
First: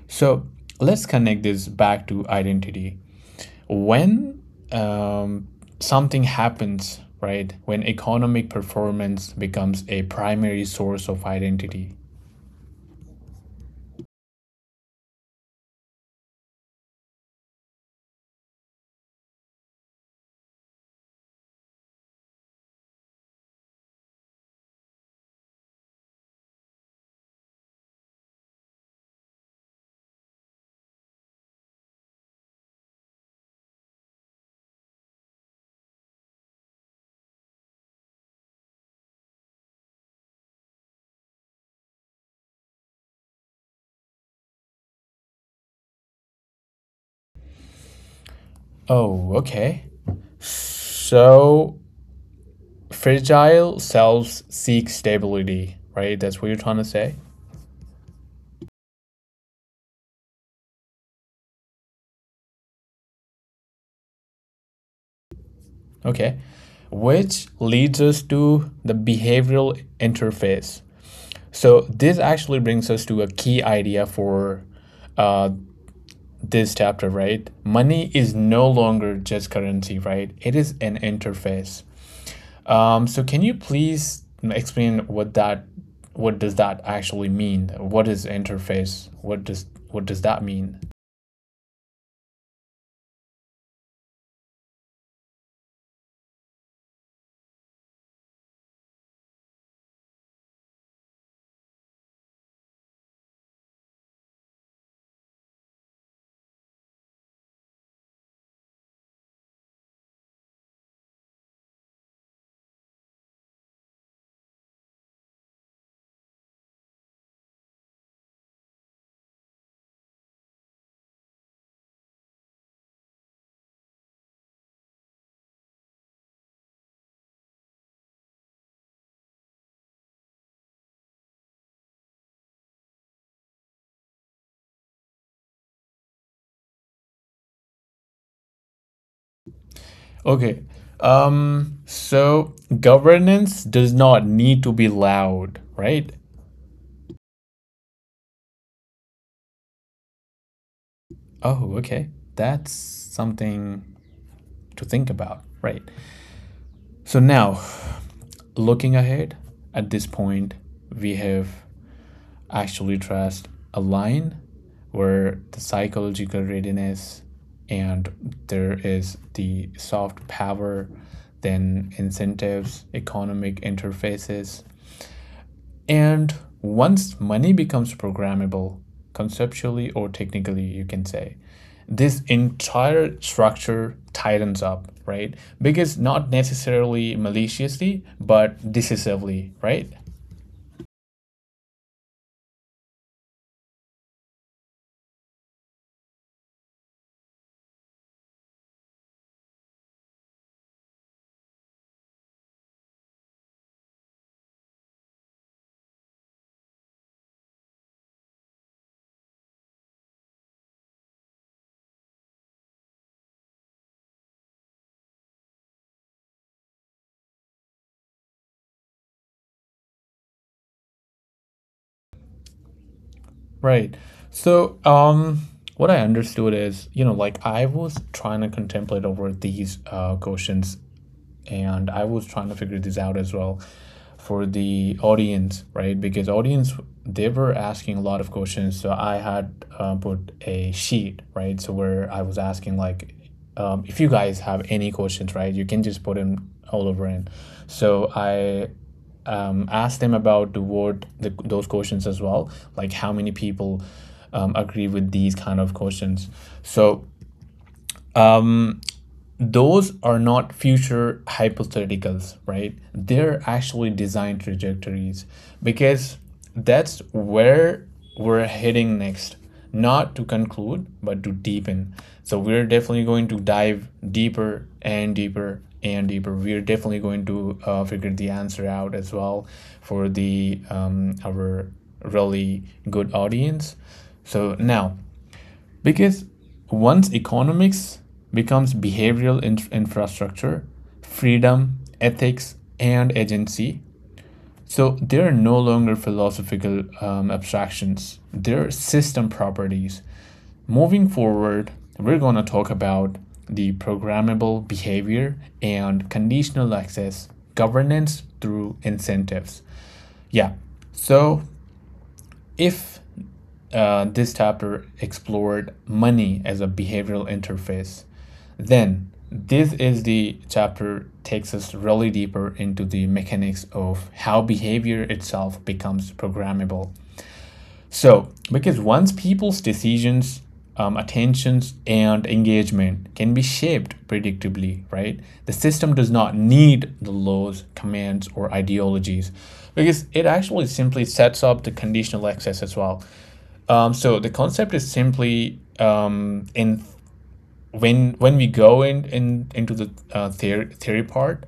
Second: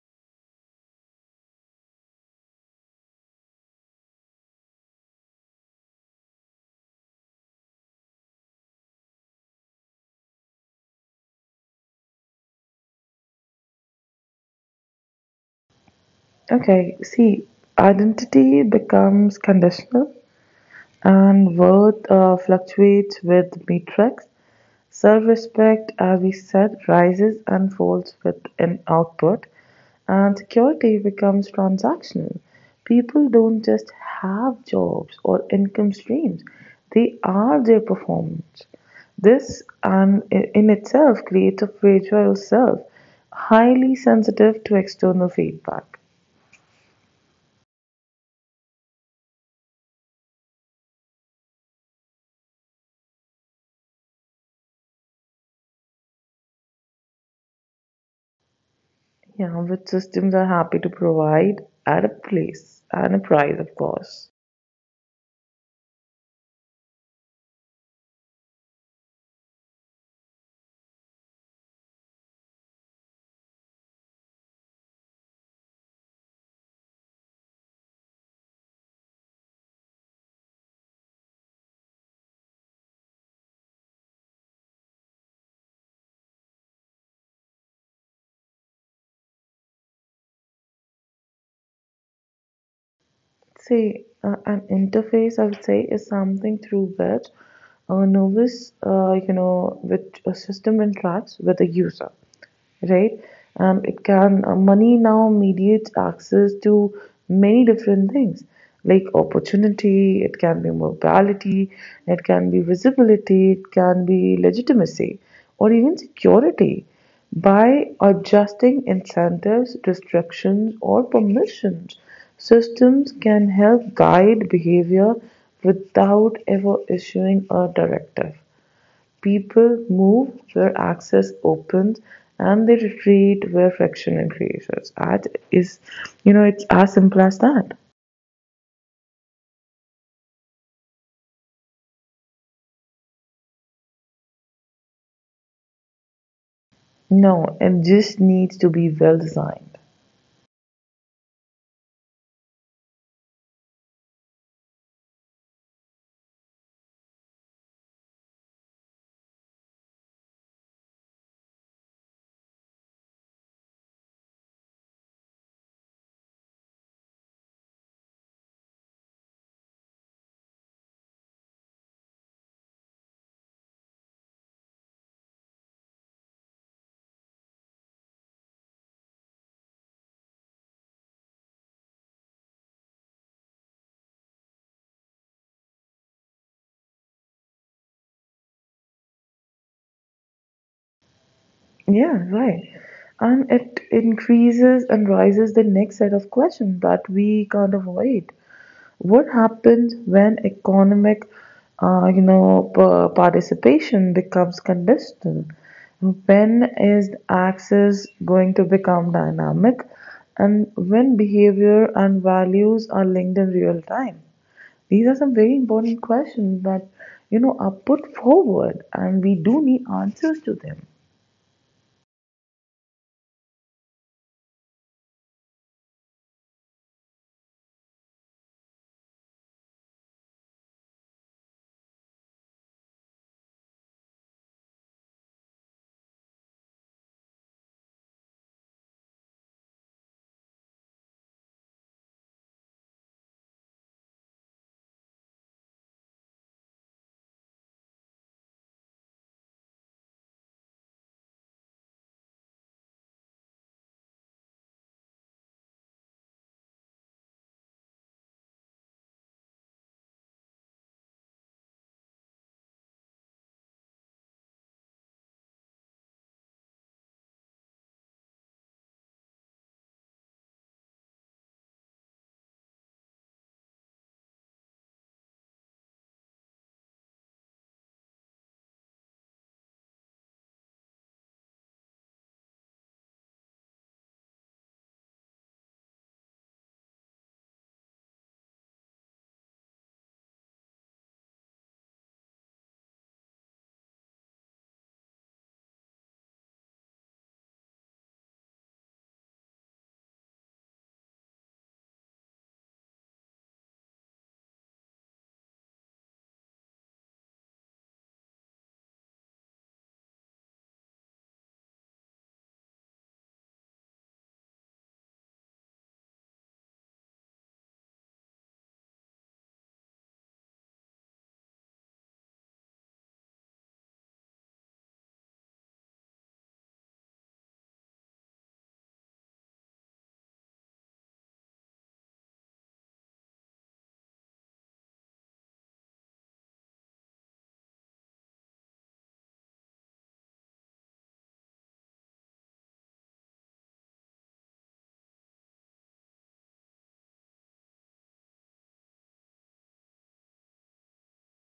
Speaker 1: So, let's connect this back to identity. When um, something happens, right? When economic performance becomes a primary source of identity.
Speaker 2: Okay, see, identity becomes conditional and worth fluctuates with metrics. Self respect, as we said, rises and falls with an output, and security becomes transactional. People don't just have jobs or income streams, they are their performance. This and in itself creates a fragile self, highly sensitive to external feedback.
Speaker 1: Oh, okay. So fragile selves seek stability, right? That's what you're trying to say.
Speaker 2: Yeah, which systems are happy to provide at a place and a price, of course.
Speaker 1: Okay, which leads us to the behavioral interface. So this actually brings us to a key idea for uh, this chapter, right? Money is no longer just currency, right? It is an interface. So can you please explain what that what does that actually mean? What is interface? What does that mean?
Speaker 2: See, an interface, I would say, is something through which a novice, you know, which a system interacts with a user, right? It can money now mediates access to many different things, like opportunity, it can be mobility, it can be visibility, it can be legitimacy, or even security, by adjusting incentives, restrictions, or permissions. Systems can help guide behavior without ever issuing a directive. People move where access opens and they retreat where friction increases. Art is, you know, it's as simple as that.
Speaker 1: Okay. So governance does not need to be loud, right?
Speaker 2: No, it just needs to be well designed.
Speaker 1: Oh, okay. That's something to think about, right? So now, looking ahead at this point, we have actually trust align where the psychological readiness and there is the soft power, then incentives, economic interfaces, and once money becomes programmable conceptually or technically you can say this entire structure tightens up, right? Because not necessarily maliciously but decisively, right?
Speaker 2: Yeah, right. And it increases and rises the next set of questions that we can't avoid. What happens when economic you know participation becomes conditional, when is access going to become dynamic, and when behavior and values are linked in real time? These are some very important questions that you know are put forward and we do need answers to them.
Speaker 1: Right. So, what I understood is, you know, like I was trying to contemplate over these questions, and I was trying to figure this out as well for the audience, right? Because audience, they were asking a lot of questions, so I had put a sheet, right? So where I was asking like, if you guys have any questions, right, you can just put them all over in. So I asked them about the word the, those questions as well, like how many people agree with these kind of questions. So those are not future hypotheticals, right? They're actually design trajectories because that's where we're heading next, not to conclude, but to deepen. So we're definitely going to dive deeper and deeper and deeper. We're definitely going to figure the answer out as well for the our really good audience. So now because once economics becomes behavioral infrastructure, freedom, ethics, and agency, so they're no longer philosophical abstractions, they're system properties. Moving forward, we're going to talk about the programmable behavior and conditional access governance through incentives. Yeah, so if this chapter explored money as a behavioral interface. Then, this is the chapter takes us really deeper into the mechanics of how behavior itself becomes programmable. So, because once people's decisions, attentions, and engagement can be shaped predictably, right? The system does not need the laws, commands, or ideologies because it actually simply sets up the conditional access as well. So the concept is simply in when we go in into the theory part,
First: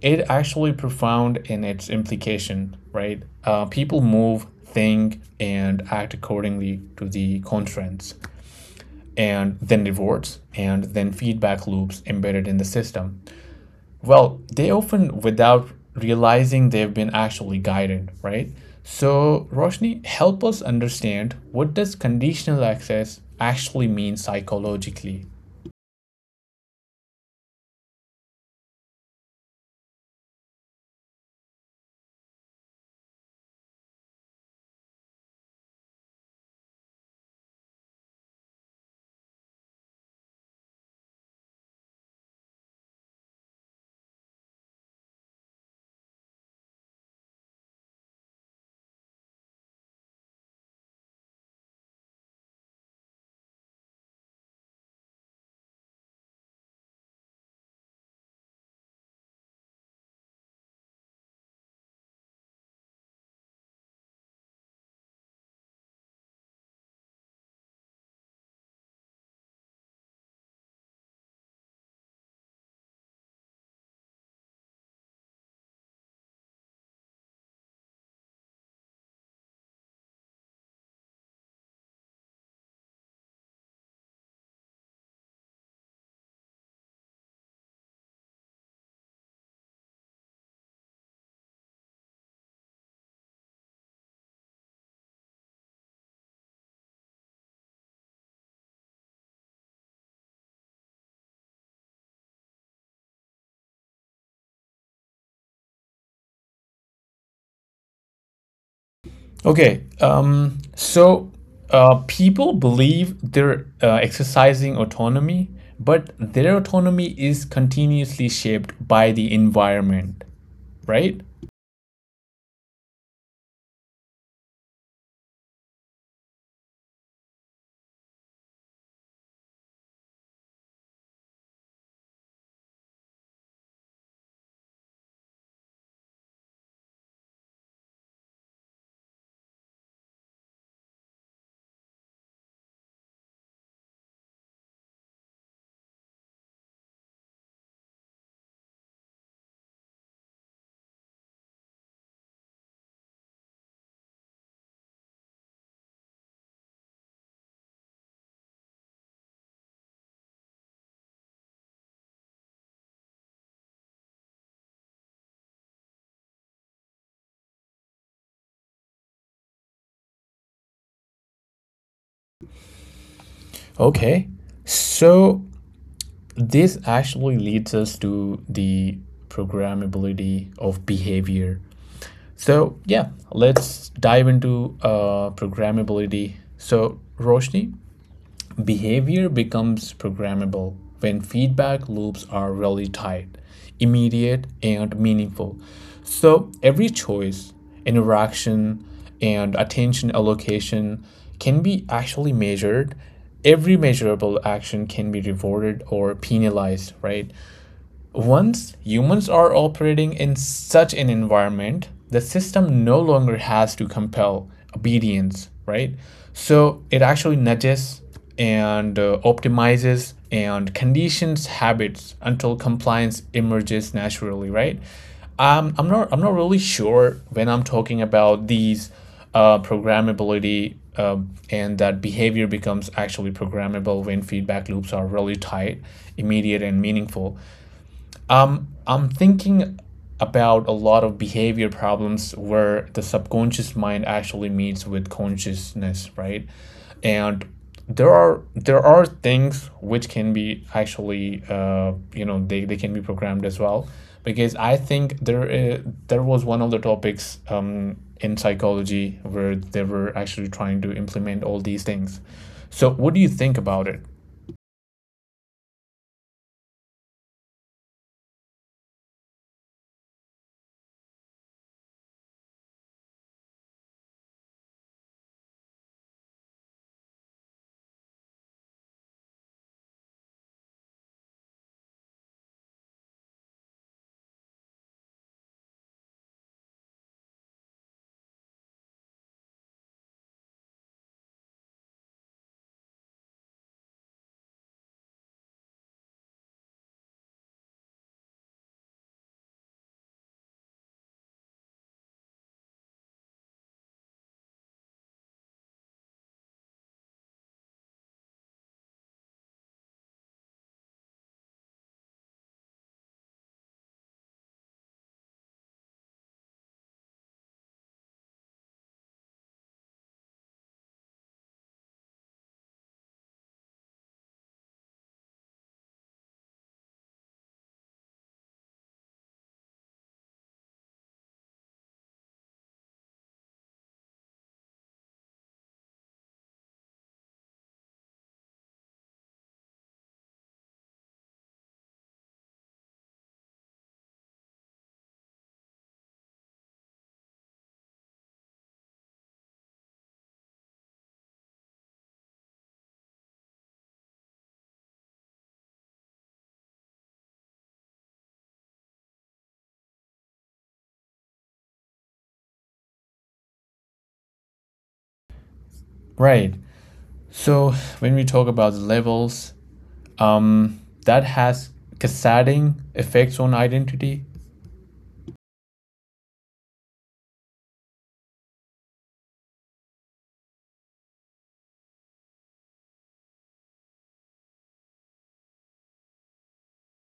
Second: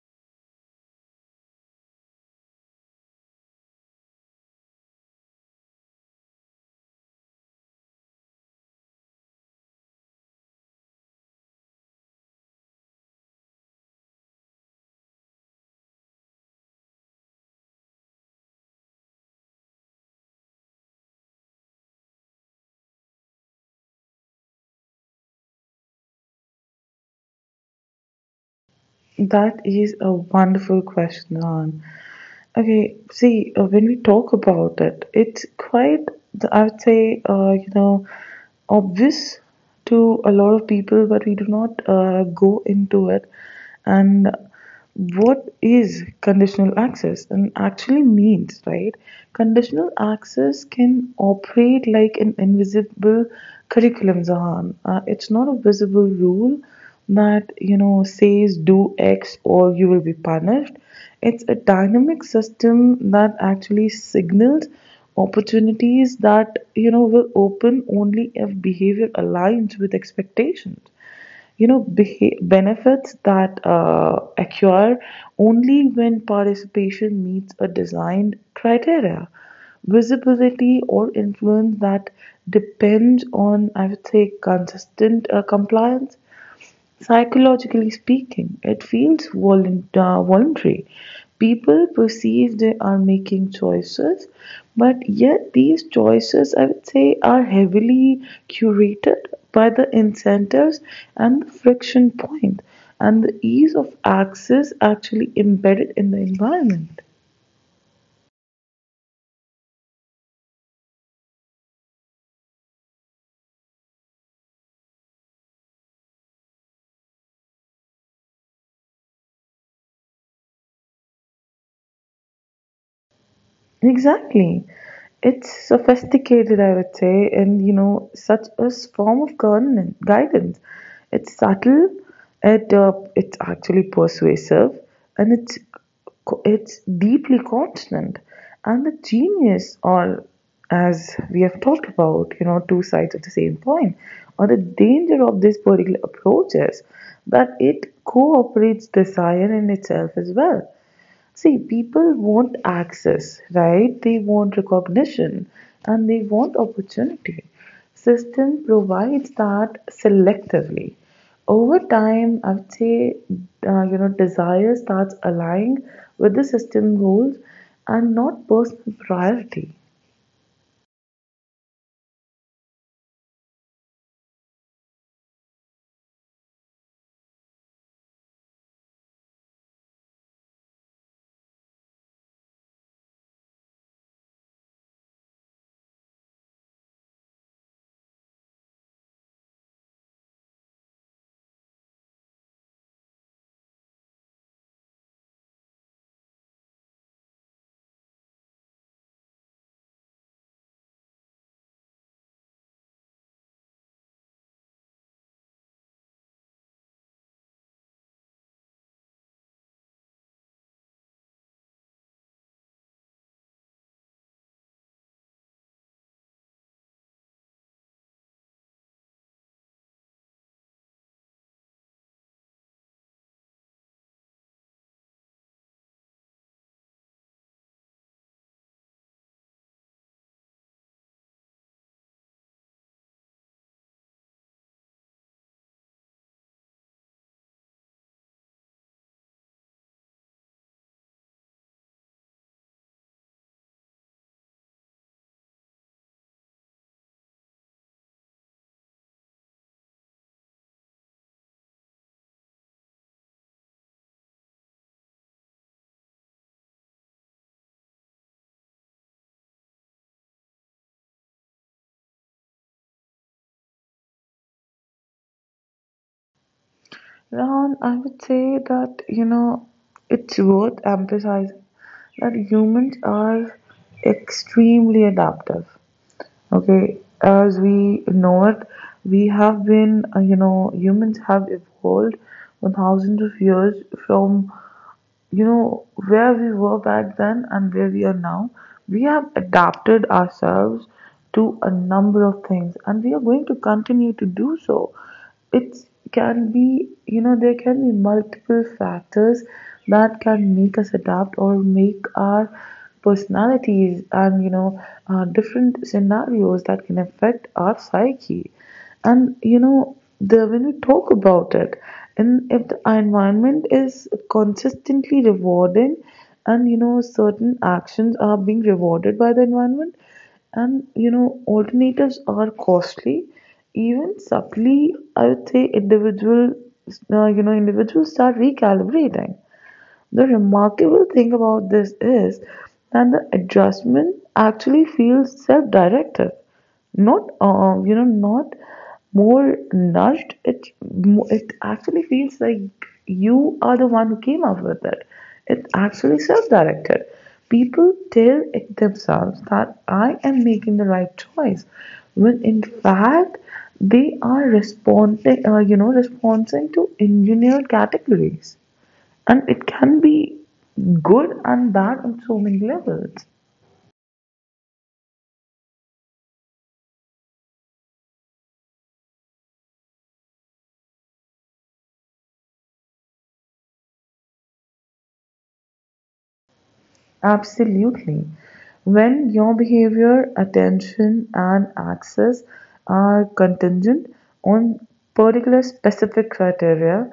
Speaker 1: it actually profound in its implication, right? People move, think, and act accordingly to the constraints, and then rewards, and then feedback loops embedded in the system. Well, they often, without realizing they've been actually guided, right? So, Roshni, help us understand, what does conditional access actually mean psychologically?
Speaker 2: That is a wonderful question, Ron. Okay, see, when we talk about it, it's quite, I would say, you know, obvious to a lot of people, but we do not go into it. And what is conditional access and actually means, right? Conditional access can operate like an invisible curriculum, Zahan. It's not a visible rule that, you know, says do X or you will be punished. It's a dynamic system that actually signals opportunities that you know will open only if behavior aligns with expectations. You know, benefits that occur only when participation meets a designed criteria, visibility or influence that depends on, I would say, consistent compliance. Psychologically speaking, it feels voluntary. People perceive they are making choices, but yet these choices, I would say, are heavily curated by the incentives and the friction point, and the ease of access actually embedded in the environment.
Speaker 1: Okay, people believe they're exercising autonomy, but their autonomy is continuously shaped by the environment, right?
Speaker 2: Exactly. It's sophisticated, I would say, and you know, such a form of governance, guidance. It's subtle, it's actually persuasive, and it's deeply constant. And the genius, or as we have talked about, you know, two sides of the same coin, or the danger of this particular approach is that it cooperates desire in itself as well. See, people want access, right? They want recognition and they want opportunity. System provides that selectively. Over time, I would say, you know, desire starts aligning with the system goals and not personal priority.
Speaker 1: Okay, so this actually leads us to the programmability of behavior. So, yeah, let's dive into programmability. So, Roshni, behavior becomes programmable when feedback loops are really tight, immediate, and meaningful. So, every choice, interaction, and attention allocation can be actually measured. Every measurable action can be rewarded or penalized, right? Once humans are operating in such an environment, the system no longer has to compel obedience, right? So it actually nudges and optimizes and conditions habits until compliance emerges naturally, right? I'm not really sure when I'm talking about these programmability and that behavior becomes actually programmable when feedback loops are really tight, immediate, and meaningful. I'm thinking about a lot of behavior problems where the subconscious mind actually meets with consciousness, right? And there are things which can be actually you know, they can be programmed as well because I think there is, there was one of the topics in psychology where they were actually trying to implement all these things. So what do you think about it?
Speaker 2: Ron, I would say that, you know, it's worth emphasizing that humans are extremely adaptive. Okay, as we know it, we have been, you know, humans have evolved 1,000 of years, from you know where we were back then and where we are now. We have adapted ourselves to a number of things and we are going to continue to do so. It can be, you know, there can be multiple factors that can make us adapt, or make our personalities and you know different scenarios that can affect our psyche. And you know, the when we talk about it, and if the environment is consistently rewarding, and you know certain actions are being rewarded by the environment, and you know alternatives are costly, even subtly, I would say individual you know individuals start recalibrating. The remarkable thing about this is that the adjustment actually feels self-directed, not you know, not more nudged. It actually feels like you are the one who came up with it. It's actually self-directed. People tell it themselves that I am making the right choice, when in fact they are responding, you know, responding to engineered categories, and it can be good and bad on so many levels.
Speaker 1: Right. So when we talk about levels, that has cascading effects on identity.
Speaker 2: Absolutely. When your behavior, attention, and access are contingent on particular specific criteria,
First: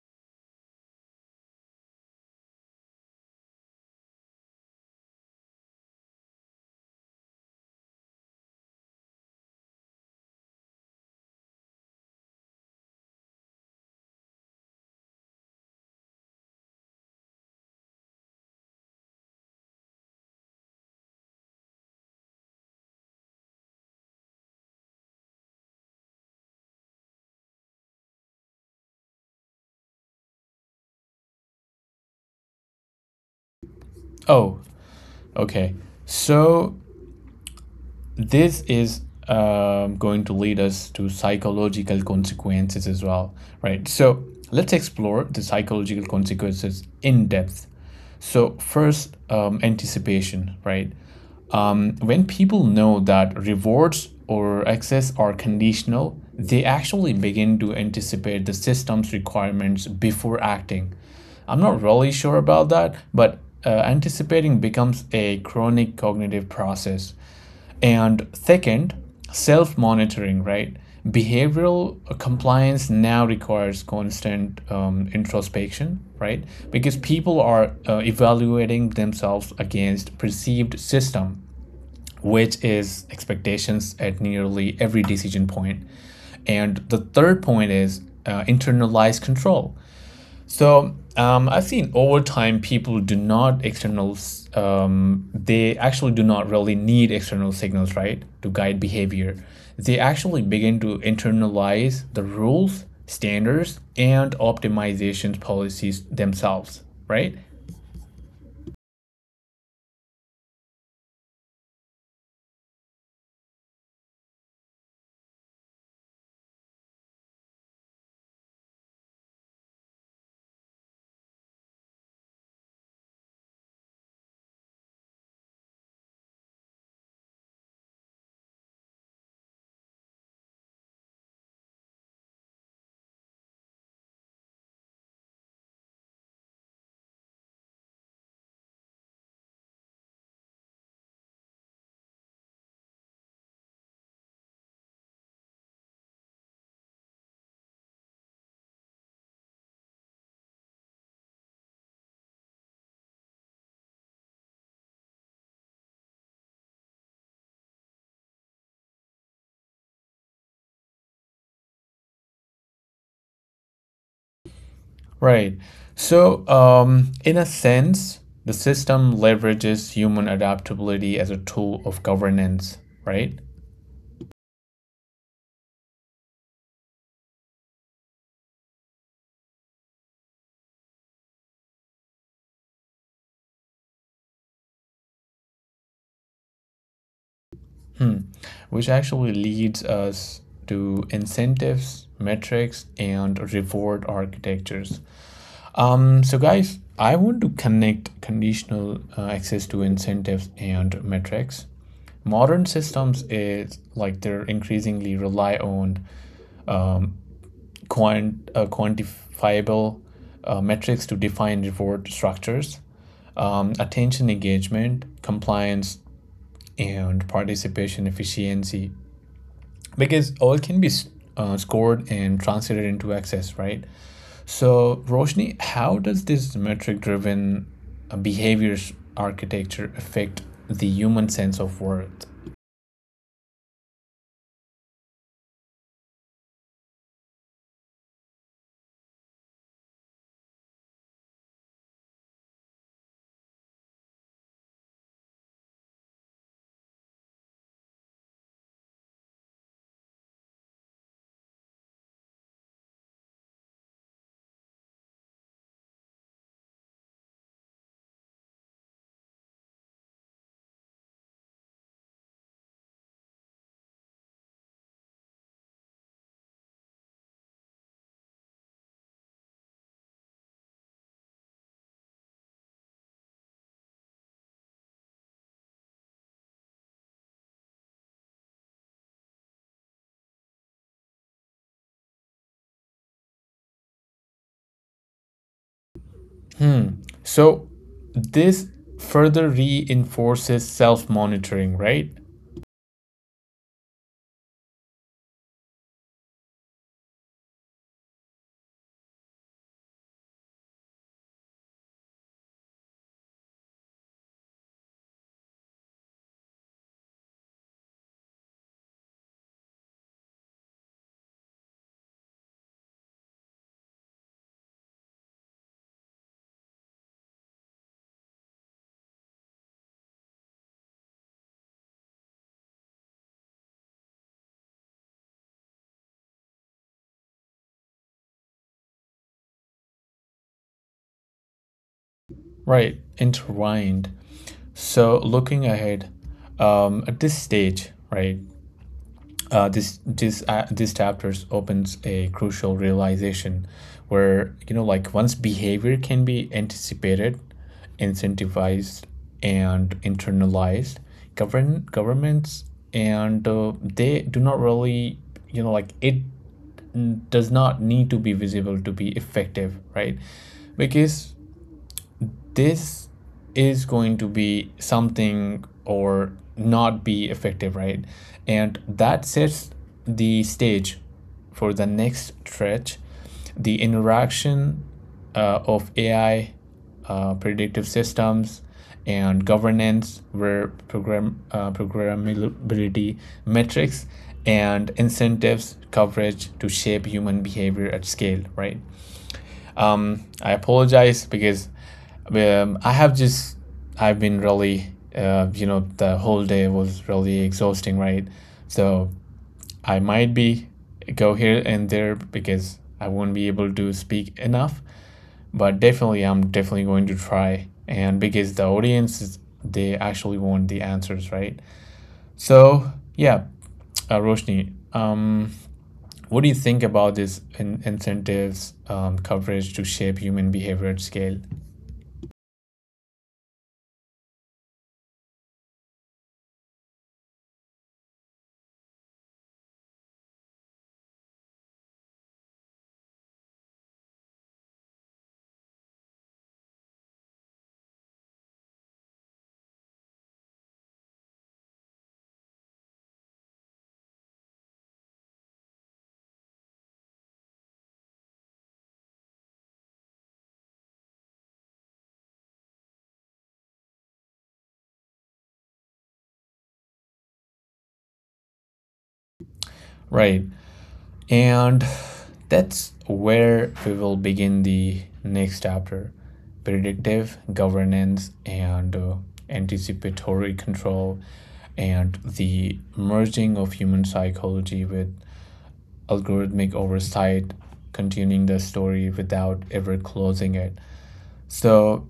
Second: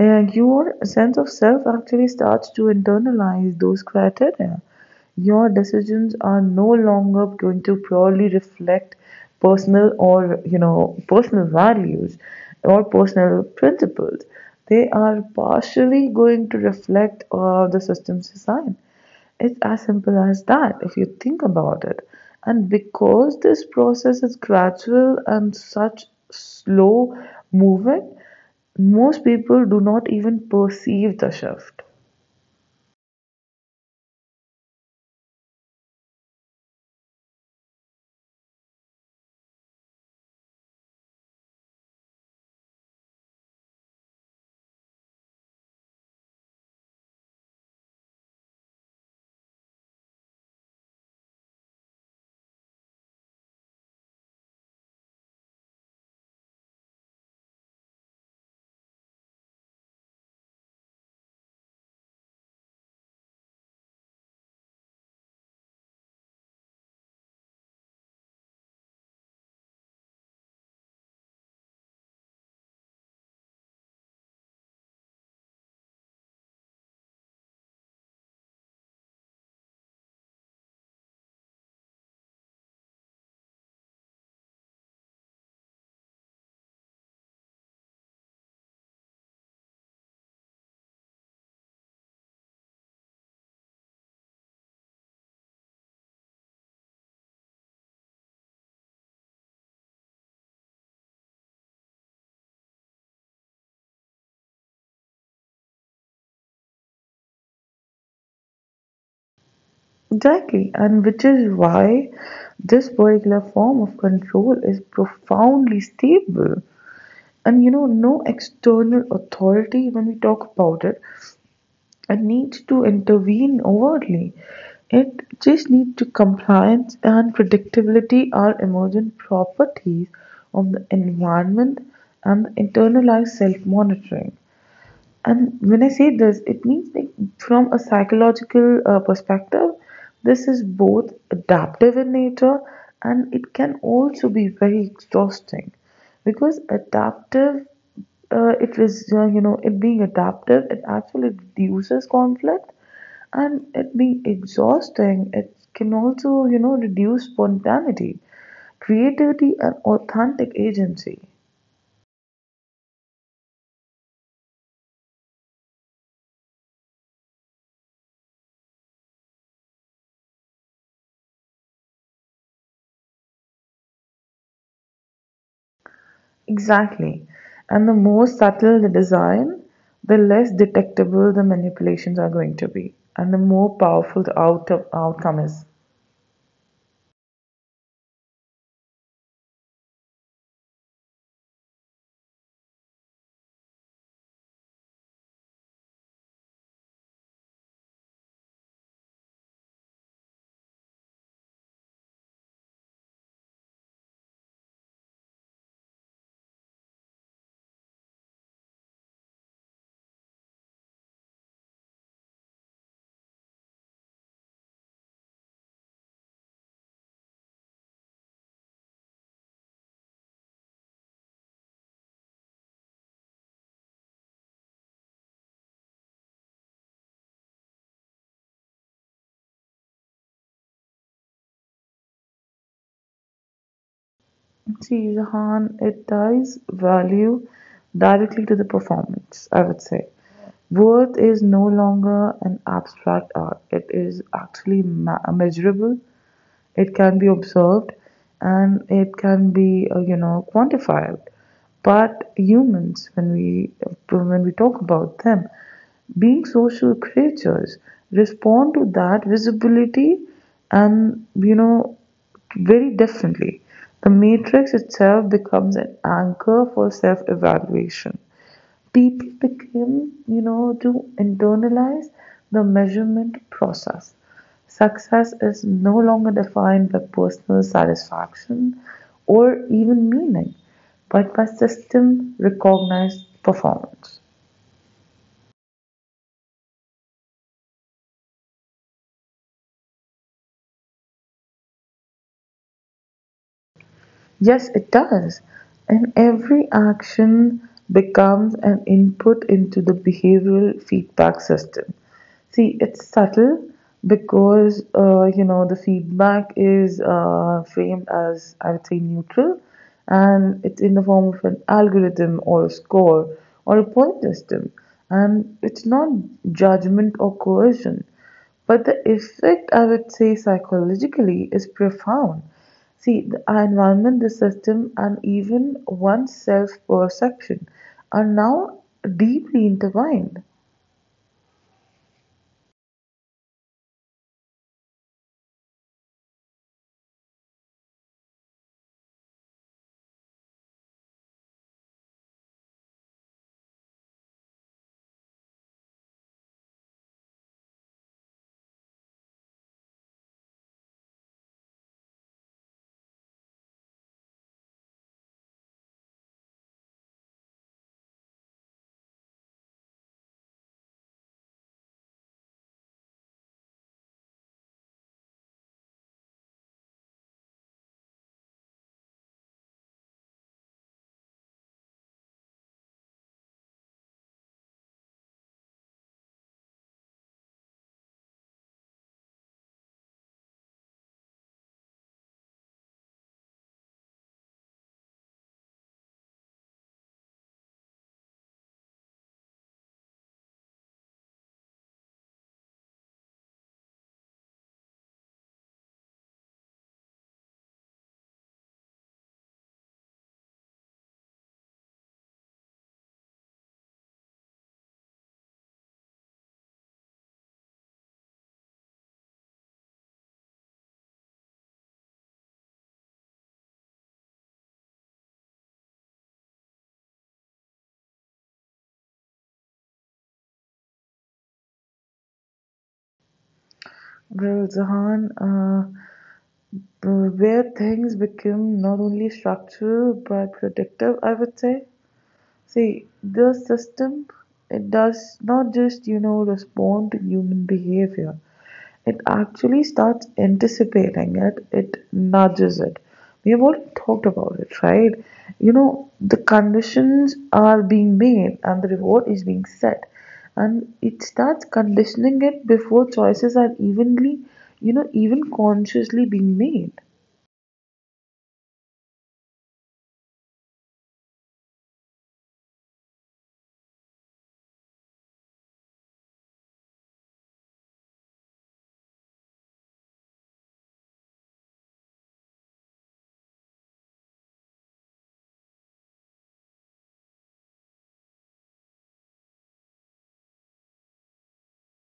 Speaker 2: your sense of self actually starts to internalize those criteria. Your decisions are no longer going to purely reflect personal, or you know personal values or personal principles. They are partially going to reflect the systems design. It's as simple as that if you think about it. And because this process is gradual and such slow moving, most people do not even perceive the shift.
Speaker 1: Oh, okay. So this is going to lead us to psychological consequences as well, right? So let's explore the psychological consequences in depth. So, first, anticipation, right? When people know that rewards or access are conditional, they actually begin to anticipate the system's requirements before acting. I'm not really sure about that, but anticipating becomes a chronic cognitive process. And second, self monitoring, right? Behavioral compliance now requires constant introspection, right? Because people are evaluating themselves against perceived system, which is expectations at nearly every decision point. And the third point is internalized control. So I've seen over time people do not externals. They actually do not really need external signals, right, to guide behavior. They actually begin to internalize the rules, standards, and optimization policies themselves, right?
Speaker 2: Exactly, and which is why this particular form of control is profoundly stable. And you know, no external authority when we talk about it, and needs to intervene overtly. It just needs to, compliance and predictability are emergent properties of the environment and the internalized self-monitoring. And when I say this, it means like from a psychological perspective, this is both adaptive in nature and it can also be very exhausting. Because adaptive, it is, you know, it being adaptive, it actually reduces conflict, and it being exhausting, it can also, you know, reduce spontaneity, creativity, and authentic agency.
Speaker 1: Right. So in a sense, the system leverages human adaptability as a tool of governance, right?
Speaker 2: Exactly. And the more subtle the design, the less detectable the manipulations are going to be, and the more powerful the outcome is.
Speaker 1: Hmm. Which actually leads us to incentives, metrics, and reward architectures. So, guys, I want to connect conditional access to incentives and metrics. Modern systems is like they're increasingly rely on quantifiable metrics to define reward structures, attention engagement, compliance, and participation efficiency because all can be scored and translated into access, right? So, Roshni, how does this metric driven behaviors architecture affect the human sense of worth?
Speaker 2: See, Jahan, it ties value directly to the performance, I would say. Worth is no longer an abstract art, it is actually measurable. It can be observed and it can be, you know, quantified. But humans, when we talk about them, being social creatures, respond to that visibility and you know very differently. The matrix itself becomes an anchor for self evaluation. People became, you know, to internalize the measurement process. Success is no longer defined by personal satisfaction or even meaning, but by system recognized performance.
Speaker 1: Hmm. So, this further reinforces self monitoring, right?
Speaker 2: Yes, it does. And every action becomes an input into the behavioral feedback system. See, it's subtle because, you know, the feedback is framed as, I would say, neutral, and it's in the form of an algorithm or a score or a point system. And it's not judgment or coercion. But the effect, I would say, psychologically is profound. See, the, our environment, the system, and even one's self perception are now deeply intertwined.
Speaker 1: Right, intertwined. So, looking ahead at this stage, right, this chapter opens a crucial realization where you know like one's behavior can be anticipated, incentivized, and internalized. Governments and they do not really, you know, like it does not need to be visible to be effective, right? Because this is going to be something or not be effective, right? And that sets the stage for the next stretch, the interaction of AI, predictive systems, and governance, where programmability, metrics, and incentives coverage to shape human behavior at scale, right? I apologize because I have just I've been really you know, the whole day was really exhausting, right? So I might be go here and there because I won't be able to speak enough, but definitely I'm definitely going to try and because the audience is, they actually want the answers, right? So yeah, Roshni, what do you think about these incentives coverage to shape human behavior at scale?
Speaker 2: Well, Zahan, where things become not only structural but predictive, I would say. See, the system, it does not just, you know, respond to human behavior. It actually starts anticipating it, it nudges it. We have already talked about it, right? You know, the conditions are being made and the reward is being set. And it starts conditioning it before choices are evenly, you know, even consciously being made.
Speaker 1: Right. And that's where we will begin the next chapter, predictive governance and anticipatory control and the merging of human psychology with algorithmic oversight, continuing the story without ever closing it. So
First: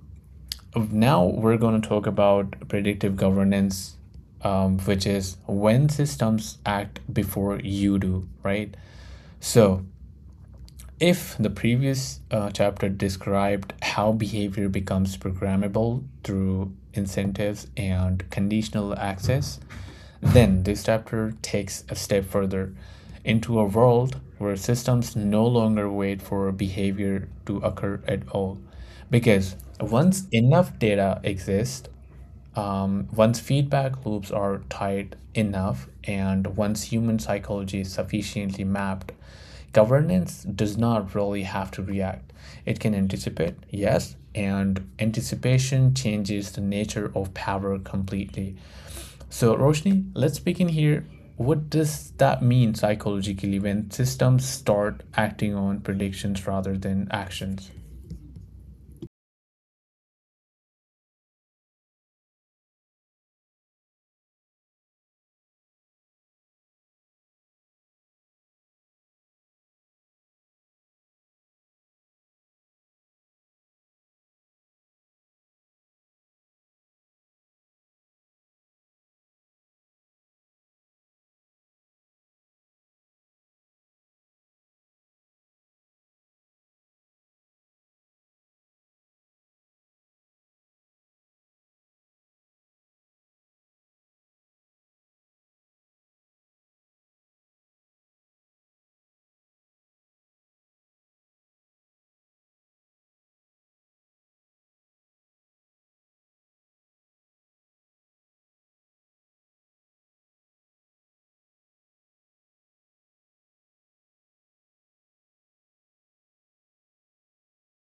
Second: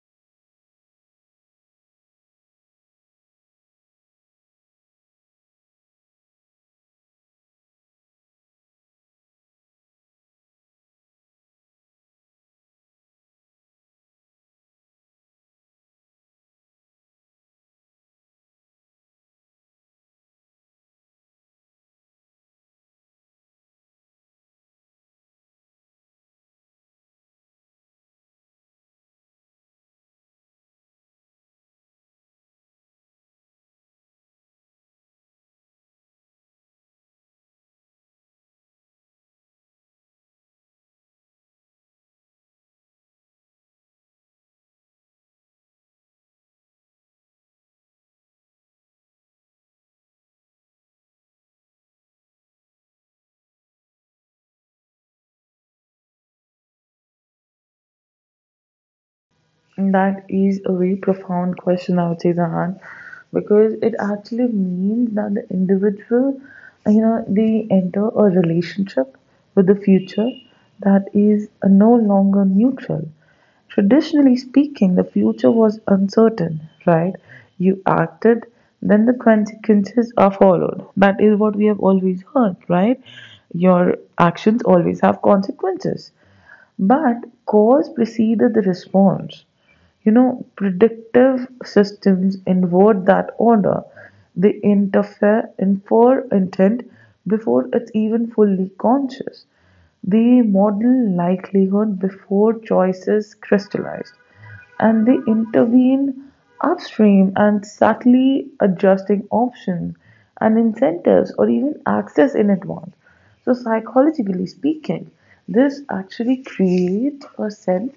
Speaker 1: now we're going to talk about predictive governance, which is when systems act before you do, right? So, if the previous chapter described how behavior becomes programmable through incentives and conditional access, then this chapter takes a step further into a world where systems no longer wait for behavior to occur at all. Because once enough data exists, once feedback loops are tight enough and once human psychology is sufficiently mapped, governance does not really have to react. It can anticipate, yes, and anticipation changes the nature of power completely. So, Roshni, let's begin here. What does that mean psychologically when systems start acting on predictions rather than actions?
Speaker 2: That is a very profound question, I would say, Zahan, because it actually means that the individual, you know, they enter a relationship with the future that is no longer neutral. Traditionally speaking, the future was uncertain, right? You acted, then the consequences are followed. That is what we have always heard, right? Your actions always have consequences. But cause preceded the response. You know, predictive systems invert that order. They interfere, infer intent before it's even fully conscious. They model likelihood before choices crystallize. And they intervene upstream and subtly adjusting options and incentives or even access in advance. So psychologically speaking, this actually creates a sense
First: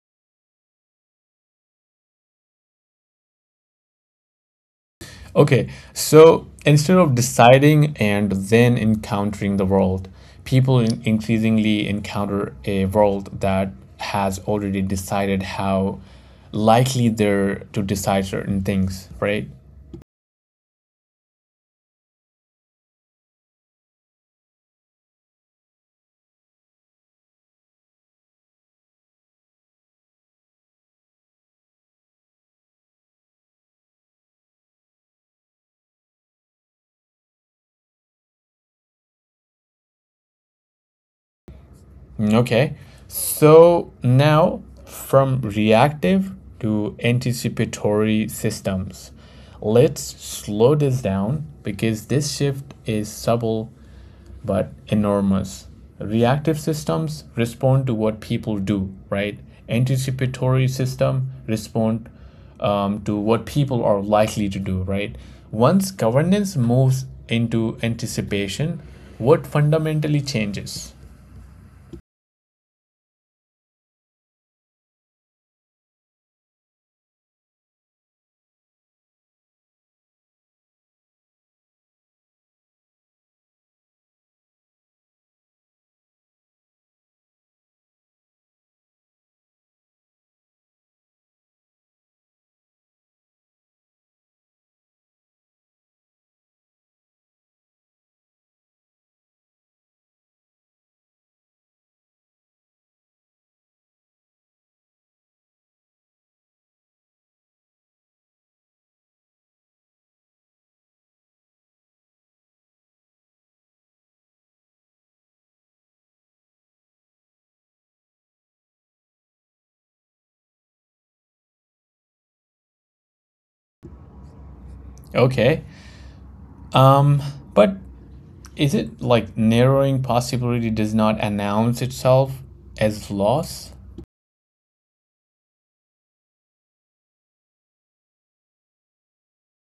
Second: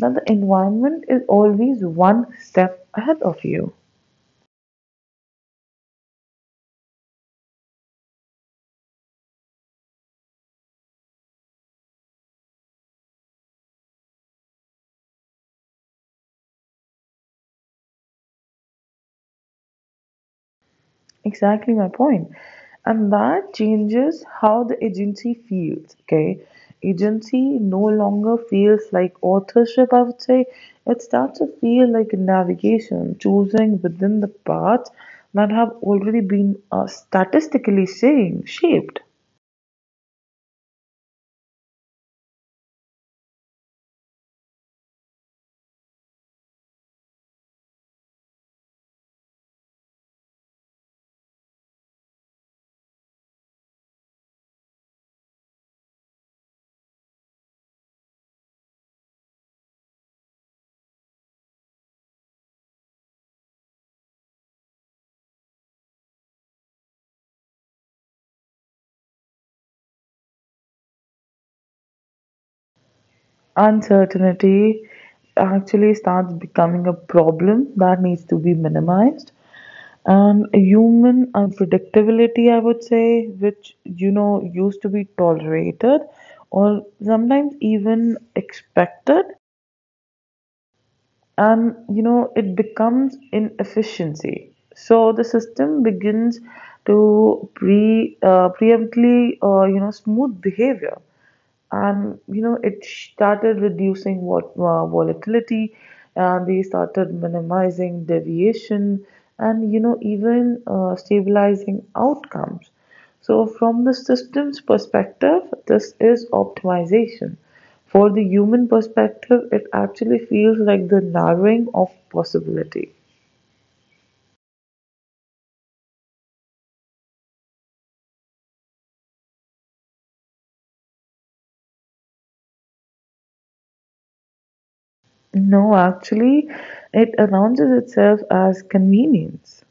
Speaker 2: that the environment is always one step ahead of you.
Speaker 1: Okay, so instead of deciding and then encountering the world, people increasingly encounter a world that has already decided how likely they're to decide certain things, right?
Speaker 2: Exactly my point. And that changes how the agency feels, okay? Agency no longer feels like authorship, I would say. It starts to feel like navigation, choosing within the paths that have already been statistically saying, shaped.
Speaker 1: Okay. So now from reactive to anticipatory systems, let's slow this down because this shift is subtle but enormous. Reactive systems respond to what people do, right? Anticipatory system respond to what people are likely to do, right? Once governance moves into anticipation, what fundamentally changes?
Speaker 2: Uncertainty actually starts becoming a problem that needs to be minimized, and human unpredictability, I would say, which you know used to be tolerated or sometimes even expected, and you know it becomes inefficiency. So the system begins to preemptly, you know, smooth behavior, and you know it started reducing what, volatility, and they started minimizing deviation, and you know even, stabilizing outcomes. So from the systems perspective this is optimization, for the human perspective it actually feels like the narrowing of possibility.
Speaker 1: Okay, Um, but is it like narrowing possibility does not announce itself as loss?
Speaker 2: No, actually it announces itself as convenience.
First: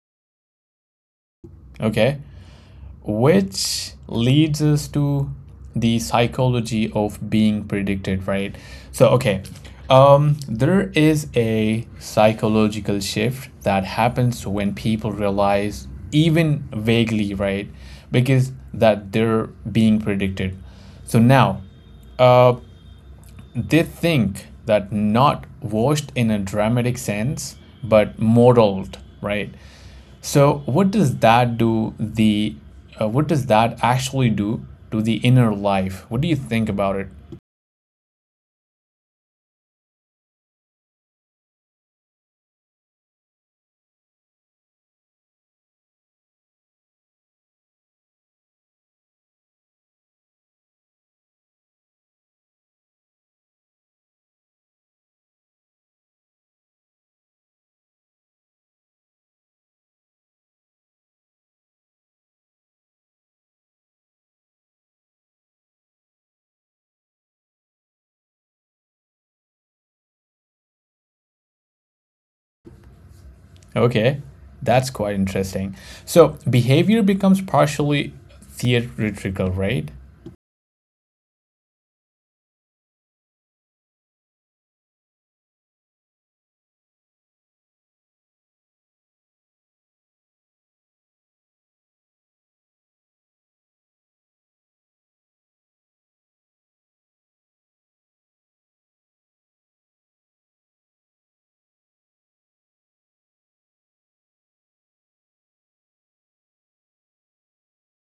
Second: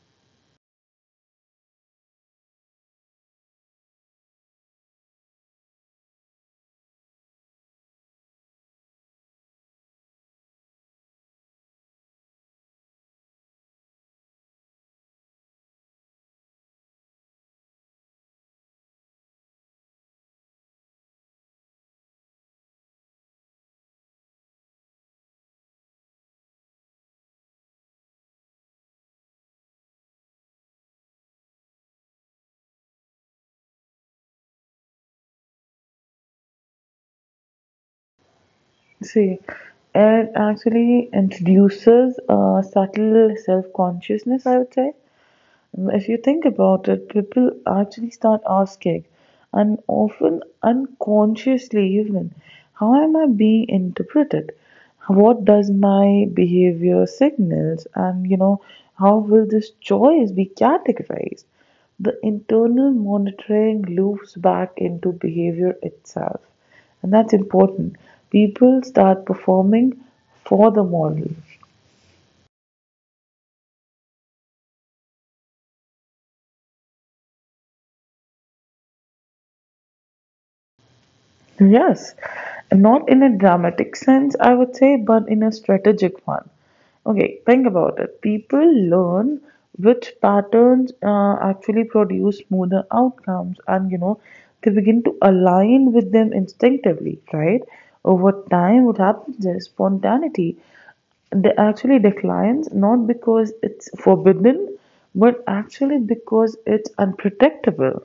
Speaker 1: Okay, which leads us to the psychology of being predicted, right? So, okay, there is a psychological shift that happens when people realize, even vaguely, right, because that they're being predicted. So now, uh, they think that not washed in a dramatic sense, but modeled, right? So what does that do the what does that actually do to the inner life? What do you think about it?
Speaker 2: See, it actually introduces a subtle self consciousness, I would say. Mm, if you think about it, people actually start asking, and often unconsciously even, how am I being interpreted? What does my behavior signals? And you know, how will this choice be categorized? The internal monitoring loops back into behavior itself, and that's important. People start performing for the model.
Speaker 1: Okay, that's quite interesting. So behavior becomes partially theatrical, right?
Speaker 2: Yes, not in a dramatic sense, I would say, but in a strategic one. Okay, think about it. People learn which patterns actually produce smoother outcomes, and you know, they begin to align with them instinctively, right? Over time, what happens is spontaneity they actually declines not because it's forbidden, but actually because it's unpredictable.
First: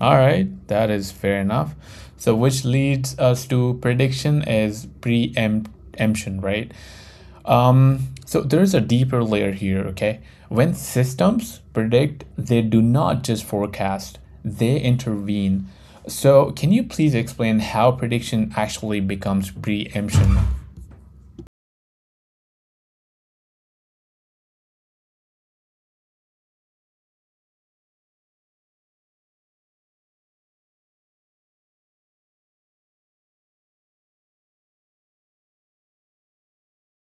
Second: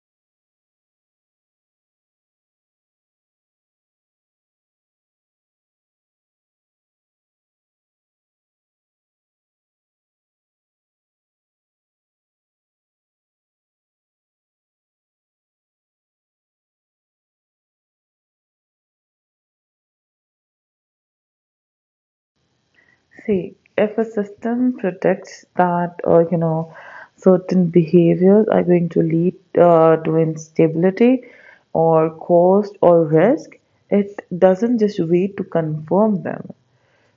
Speaker 1: All right, that is fair enough. So which leads us to prediction is preemption, right? Um, so there's a deeper layer here, okay? When systems predict, they do not just forecast, they intervene. So, can you please explain how prediction actually becomes preemption?
Speaker 2: See, if a system predicts that, you know, certain behaviors are going to lead, to instability or cost or risk, it doesn't just wait to confirm them,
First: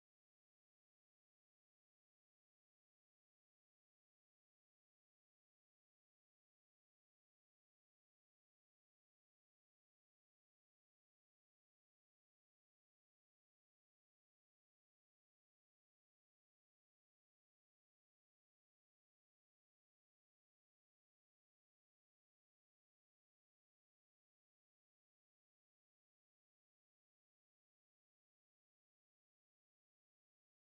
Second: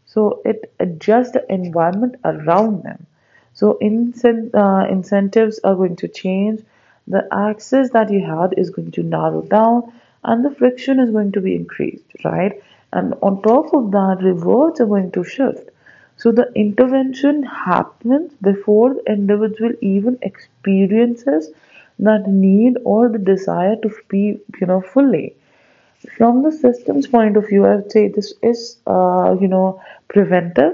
Speaker 2: so it adjusts the environment around them. So incentives are going to change, the access that you had is going to narrow down, and the friction is going to be increased, right? And on top of that rewards are going to shift. So the intervention happens before the individual even experiences that need or the desire to be, you know, fully. From the system's point of view, I would say this is, you know, preventive.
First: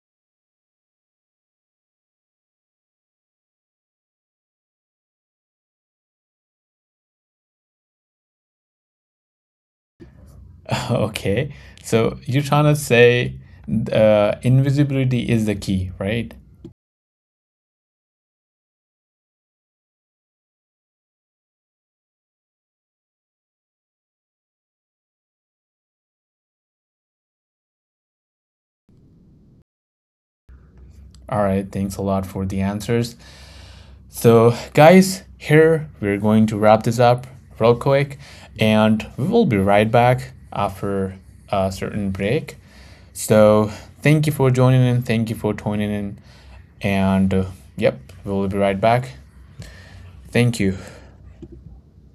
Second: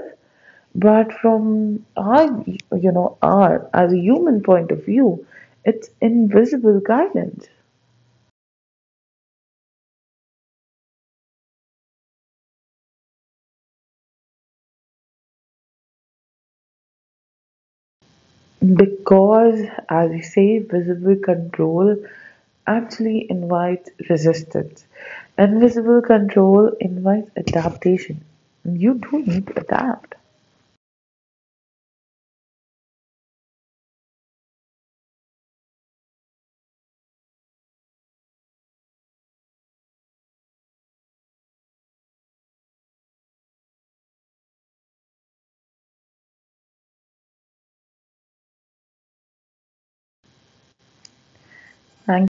Speaker 2: But from our, you know, our as a human point of view, it's invisible guidance
Speaker 1: Okay, so you're trying to say invisibility is the key, right?
Speaker 2: because, as we say, visible control actually invites resistance. Invisible control invites adaptation. You do need to adapt.
Speaker 1: All right, thanks a lot for the answers. So, guys, here we're going to wrap this up real quick, and we will be right back after a certain break. So, thank you for joining in. Thank you for tuning in. And, yep, we'll be right back. Thank you.
Speaker 2: Thank you.